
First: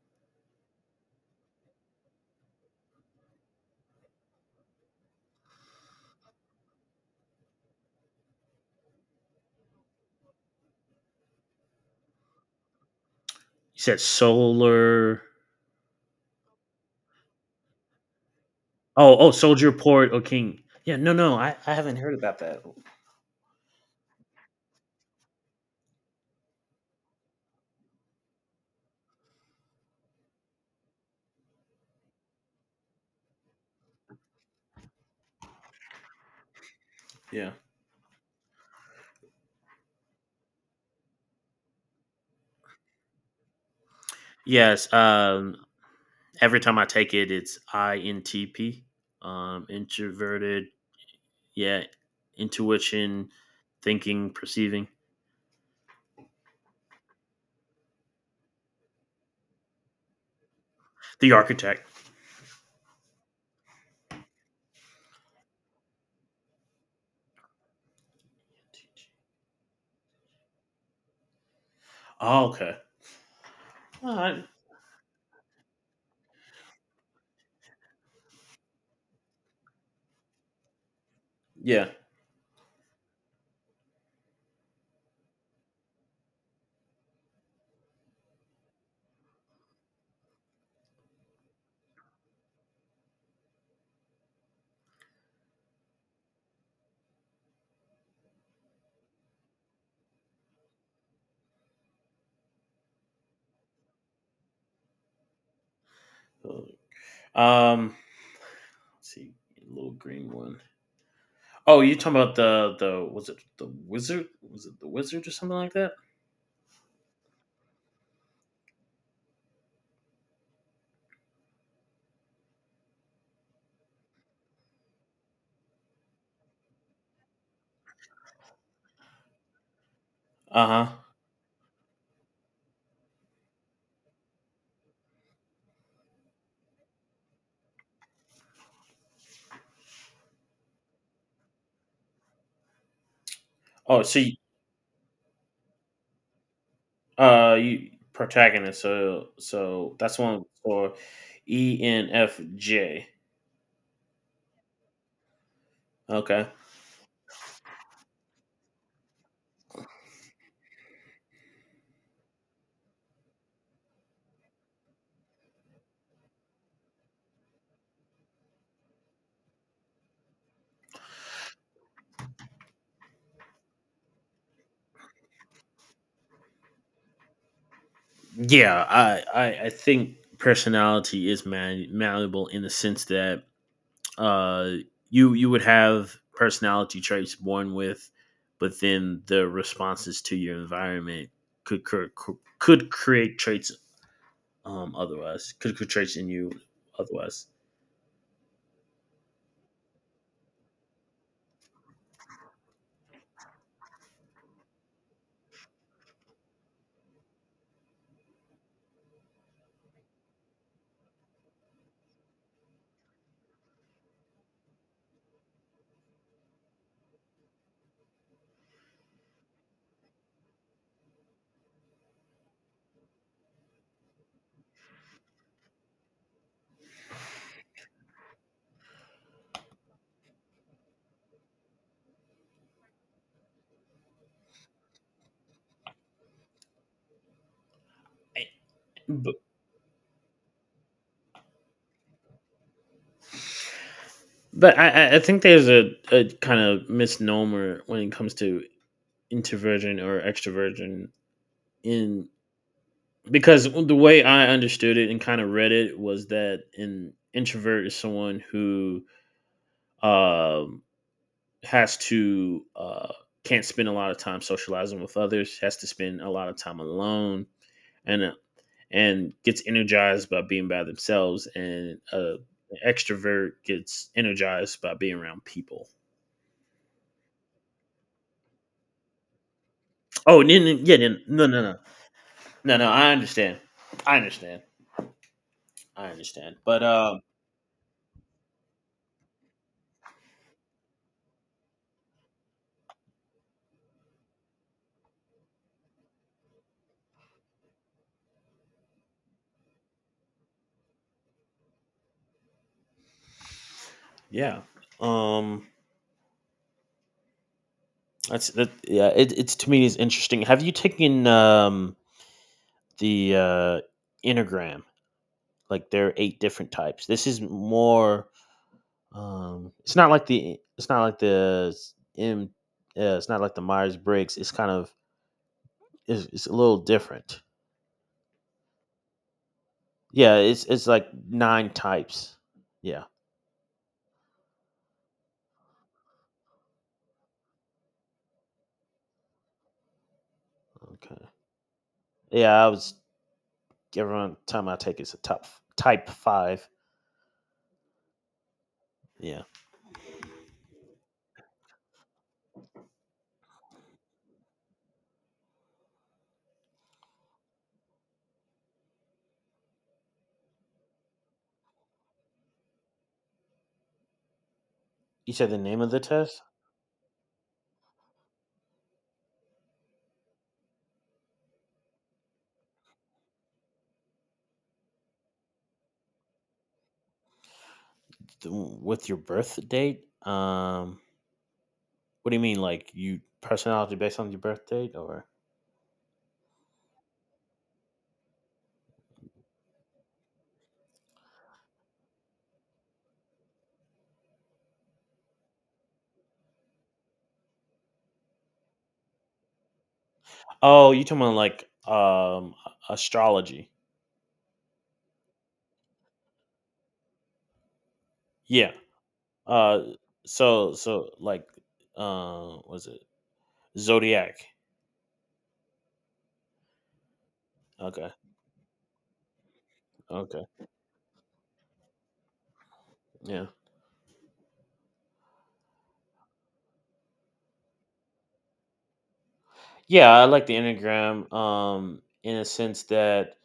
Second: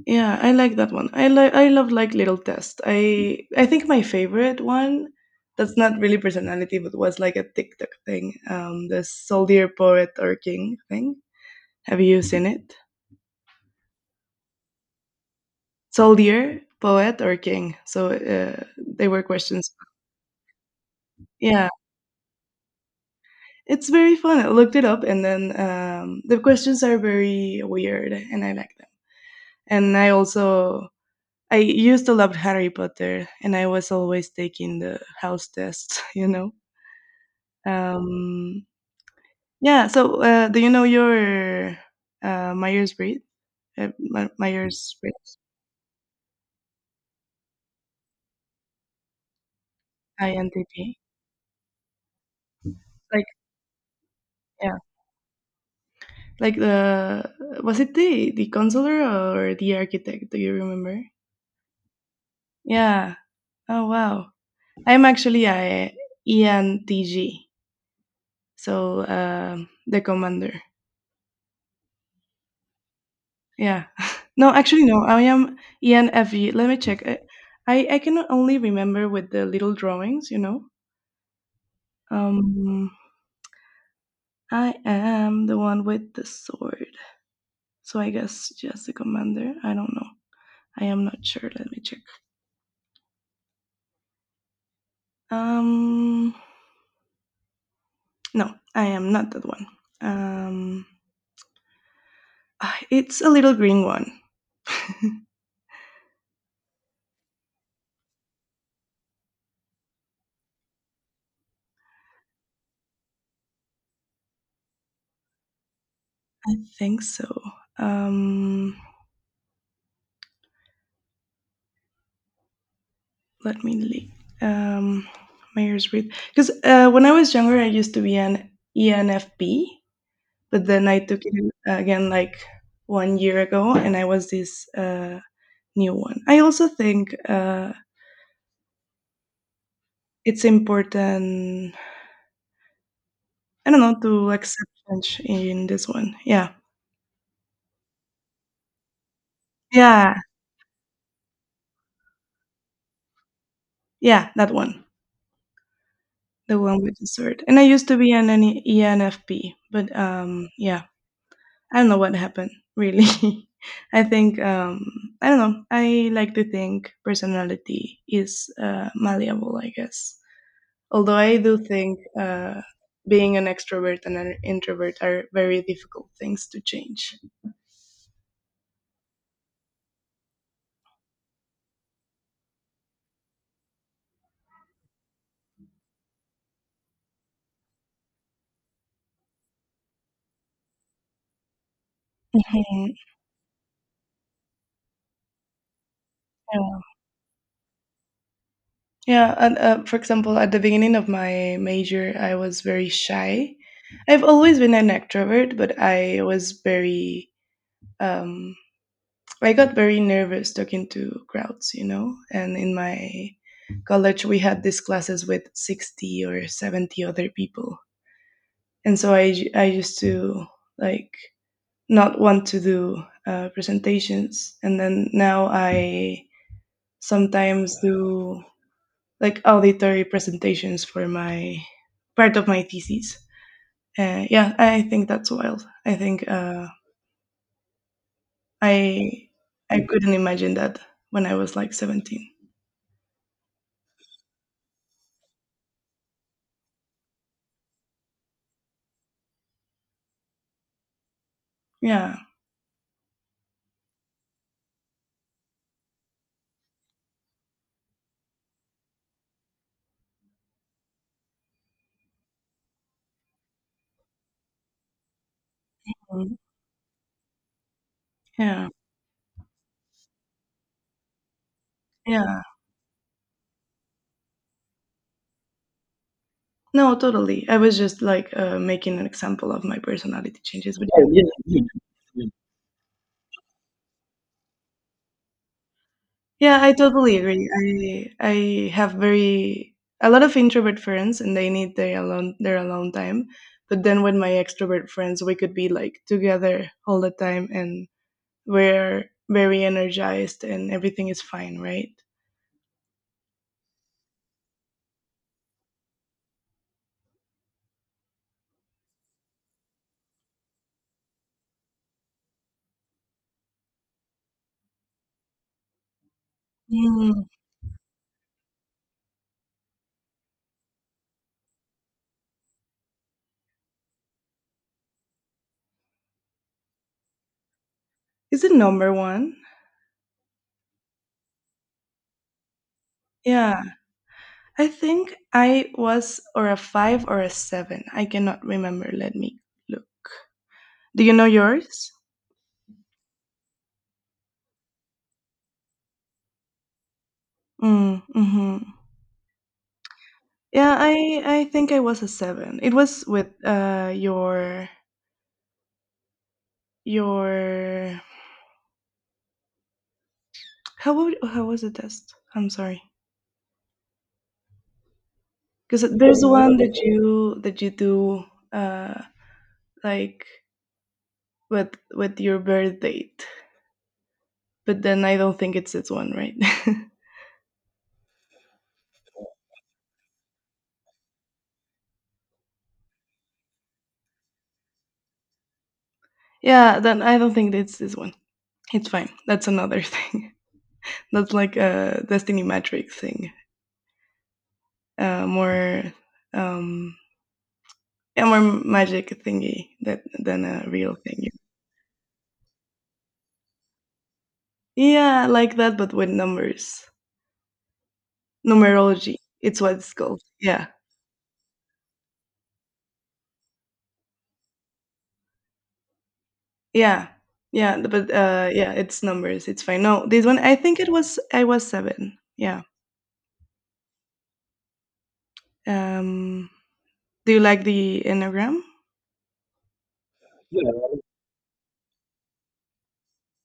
Speaker 1: Yeah, I like that one. I I love like little test. I think my favorite one that's not really personality but was like a TikTok thing, the soldier poet or king thing. Have you seen it?
Speaker 2: You said solar.
Speaker 1: Soldier poet or king. So, they
Speaker 2: Oh,
Speaker 1: were
Speaker 2: oh, soldier
Speaker 1: questions.
Speaker 2: port or king. Yeah, no, no,
Speaker 1: Yeah,
Speaker 2: I haven't heard about that.
Speaker 1: it's very fun. I looked it up, and then the questions are very weird and I like them. And I also, I used to love Harry Potter and I was always taking the house test, you know.
Speaker 2: Yeah.
Speaker 1: Um, yeah. So, do you know your Myers Briggs?
Speaker 2: Yes.
Speaker 1: Myers Briggs,
Speaker 2: Every time I take it, it's INTP, introverted,
Speaker 1: INTP.
Speaker 2: yeah,
Speaker 1: Like,
Speaker 2: intuition, thinking,
Speaker 1: yeah,
Speaker 2: perceiving.
Speaker 1: like the was it the counselor or the architect? Do you remember?
Speaker 2: The architect.
Speaker 1: Yeah. Oh wow. I'm actually a ENTG, so the commander.
Speaker 2: Oh, okay.
Speaker 1: Yeah.
Speaker 2: All right.
Speaker 1: No, actually no. I am ENFG. Let me check. I can only remember with the little drawings, you know.
Speaker 2: Yeah.
Speaker 1: Um, I am the one with the sword. So I guess just the commander. I don't know. I am not sure. Let me check. Um, no, I am not that one. Um, it's a little green one. I
Speaker 2: Um, let's see, a little green one. Oh, you talking about the was it the wizard? Was it the wizard or something like that?
Speaker 1: think so. Um, let me leak. Um, Myers-Briggs, because when I was younger, I used to be an ENFP, but
Speaker 2: Uh
Speaker 1: then I
Speaker 2: huh.
Speaker 1: took it again like 1 year ago, and I was this new one. I also think it's important, I don't know,
Speaker 2: Oh, so
Speaker 1: to
Speaker 2: you,
Speaker 1: accept change in this one. Yeah.
Speaker 2: you protagonist. So so
Speaker 1: Yeah.
Speaker 2: that's one for ENFJ.
Speaker 1: Yeah, that one.
Speaker 2: Okay.
Speaker 1: The one with the sword. And I used to be an NE ENFP, but yeah, I don't know what happened, really. I think I don't know. I like to think personality is malleable, I guess. Although I do think being an extrovert and an introvert are very difficult things to change.
Speaker 2: Yeah, I think personality is man, malleable in the sense that uh, you you would have personality traits born with, but then the responses to your environment could cr- cr- could
Speaker 1: Mhm.
Speaker 2: create traits otherwise could create traits in you
Speaker 1: Yeah.
Speaker 2: otherwise.
Speaker 1: Yeah, and for example, at the beginning of my major, I was very shy. I've always been an extrovert, but I was very, um, I got very nervous talking to crowds, you know. And in my college, we had these classes with 60 or 70 other people, and so I used to like not want to do presentations, and then now I sometimes do like auditory presentations for my part of my thesis. Yeah, I think that's wild. I think
Speaker 2: I-
Speaker 1: I
Speaker 2: But,
Speaker 1: I couldn't imagine that when I was like 17.
Speaker 2: but I think there's a kind of misnomer when it comes to introversion or extroversion
Speaker 1: Yeah.
Speaker 2: in because the way I understood it and kind of read it was that an introvert is someone who um, has to can't spend a lot of time socializing with others, has to spend a
Speaker 1: Mm.
Speaker 2: lot of time alone, and uh,
Speaker 1: Yeah,
Speaker 2: and gets energized by being by themselves, and
Speaker 1: yeah.
Speaker 2: an extrovert gets energized by being around people.
Speaker 1: No, totally. I was just like making an example of my personality
Speaker 2: Oh,
Speaker 1: changes. But
Speaker 2: yeah,
Speaker 1: oh, yeah.
Speaker 2: no, no, no, no, no. I understand. I understand. I understand.
Speaker 1: Yeah, I
Speaker 2: But
Speaker 1: totally agree. I have very a lot of introvert friends and they need their alone time. But then with my extrovert friends we could be like together all the time and we're very energized and everything is fine, right?
Speaker 2: yeah. Um, that's that. Yeah, it's to me is interesting. Have you taken the Enneagram? Like there are eight different types.
Speaker 1: Mm.
Speaker 2: This is more. It's not like the s- M. Yeah, it's not like the Myers Briggs. It's kind of. It's a little different.
Speaker 1: Is it number one?
Speaker 2: Yeah, it's like nine types. Yeah.
Speaker 1: Yeah. I think I was or a five or a seven. I cannot remember. Let me look. Do you know
Speaker 2: Okay.
Speaker 1: yours?
Speaker 2: Yeah, I was every time I take it's a top type five.
Speaker 1: Mm, mm-hmm.
Speaker 2: Yeah.
Speaker 1: Yeah, I think I was a seven. It was with your how was the test? I'm sorry,
Speaker 2: You said the
Speaker 1: because
Speaker 2: name of the
Speaker 1: there's
Speaker 2: test
Speaker 1: one that you do uh like with your birth date, but then I don't think it's this one, right?
Speaker 2: the with your birth date. What do you mean, like you personality based on your birth date, or?
Speaker 1: Yeah, then I don't think it's this one. It's fine. That's another thing. That's like a destiny magic thing. More um yeah, more magic thingy that than a
Speaker 2: Oh,
Speaker 1: real
Speaker 2: you talking
Speaker 1: thing.
Speaker 2: about like astrology?
Speaker 1: Yeah, like that, but with numbers.
Speaker 2: Yeah.
Speaker 1: Numerology. It's what
Speaker 2: Uh,
Speaker 1: it's called. Yeah.
Speaker 2: so so like, was it zodiac?
Speaker 1: Yeah. Yeah. But
Speaker 2: Okay,
Speaker 1: yeah, it's numbers. It's fine. No, this one
Speaker 2: okay,
Speaker 1: I think it was I was seven. Yeah.
Speaker 2: yeah,
Speaker 1: Um do you like the Enneagram?
Speaker 2: yeah. I like the Enneagram. In a sense that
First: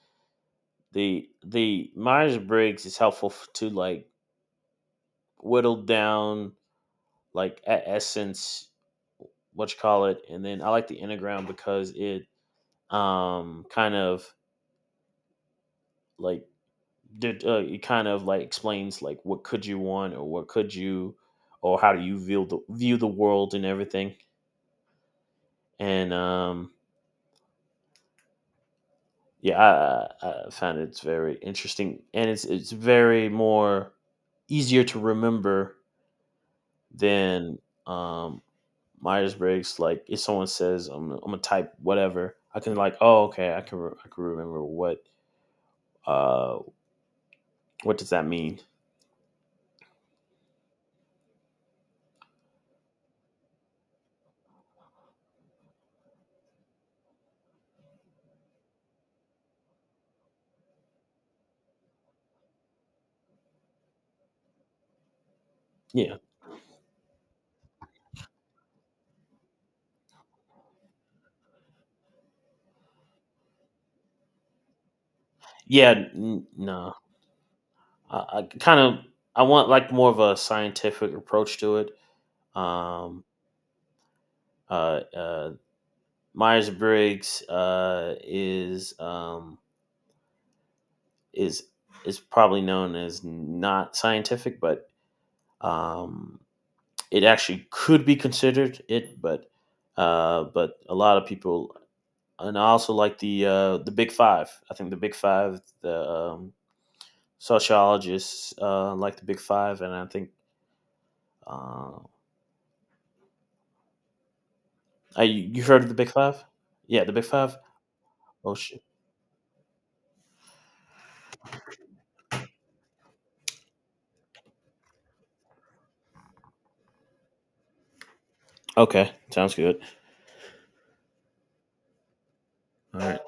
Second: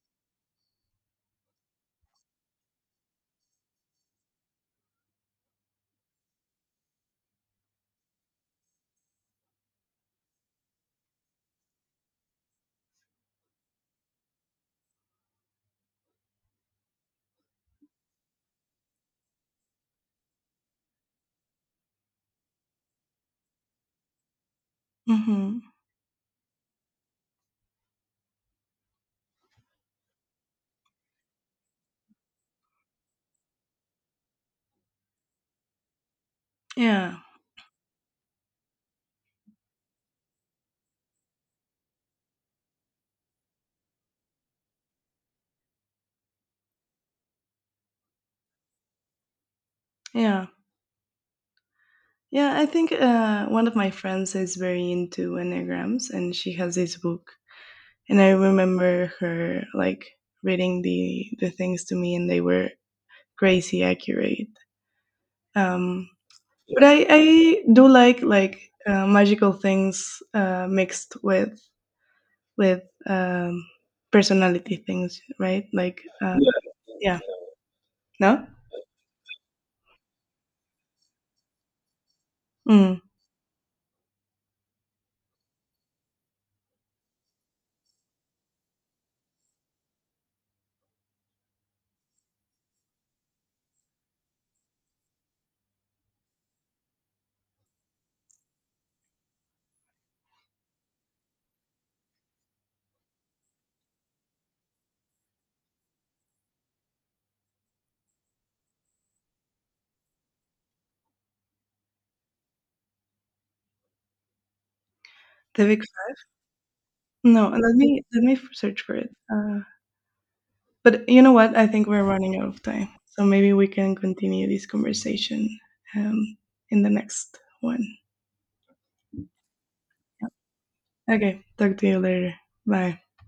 Speaker 2: the Myers Briggs is helpful to like whittle down like essence, what you call it, and then I like the Enneagram because it kind of like did it kind of like explains like what could you want or what could you or how do you view the world and everything,
Speaker 1: Mm-hmm.
Speaker 2: and yeah, I, I found it's very interesting, and it's very more easier to remember
Speaker 1: Yeah.
Speaker 2: than um Myers Briggs. Like if someone says I'm gonna type whatever, I can like, oh okay, I can I can remember uh what does that mean.
Speaker 1: Yeah. Yeah, I think one of my friends is very into Enneagrams and she has this book. And I remember her like reading the things to me and they were crazy accurate. Um
Speaker 2: Yeah
Speaker 1: But I do like magical things mixed with with um, personality things, right?
Speaker 2: yeah no,
Speaker 1: Yeah. Yeah,
Speaker 2: I
Speaker 1: no.
Speaker 2: kind of I want like more of a scientific approach to it.
Speaker 1: Mm.
Speaker 2: Um, uh, uh, Myers Briggs is is is probably known as not scientific, but um, it actually could be considered it. But a lot of people, and I also like the Big Five. I think the Big Five, the sociologists like the Big Five, and I think uh, I, you
Speaker 1: The big
Speaker 2: heard of the Big Five? Yeah, the Big
Speaker 1: no.
Speaker 2: Five.
Speaker 1: Let me
Speaker 2: Oh
Speaker 1: search
Speaker 2: shit.
Speaker 1: for it. But you know what? I think we're running out of time, so maybe we can continue this conversation um, in the next one.
Speaker 2: Okay, sounds good.
Speaker 1: Okay, talk to you later. Bye.
Speaker 2: All right.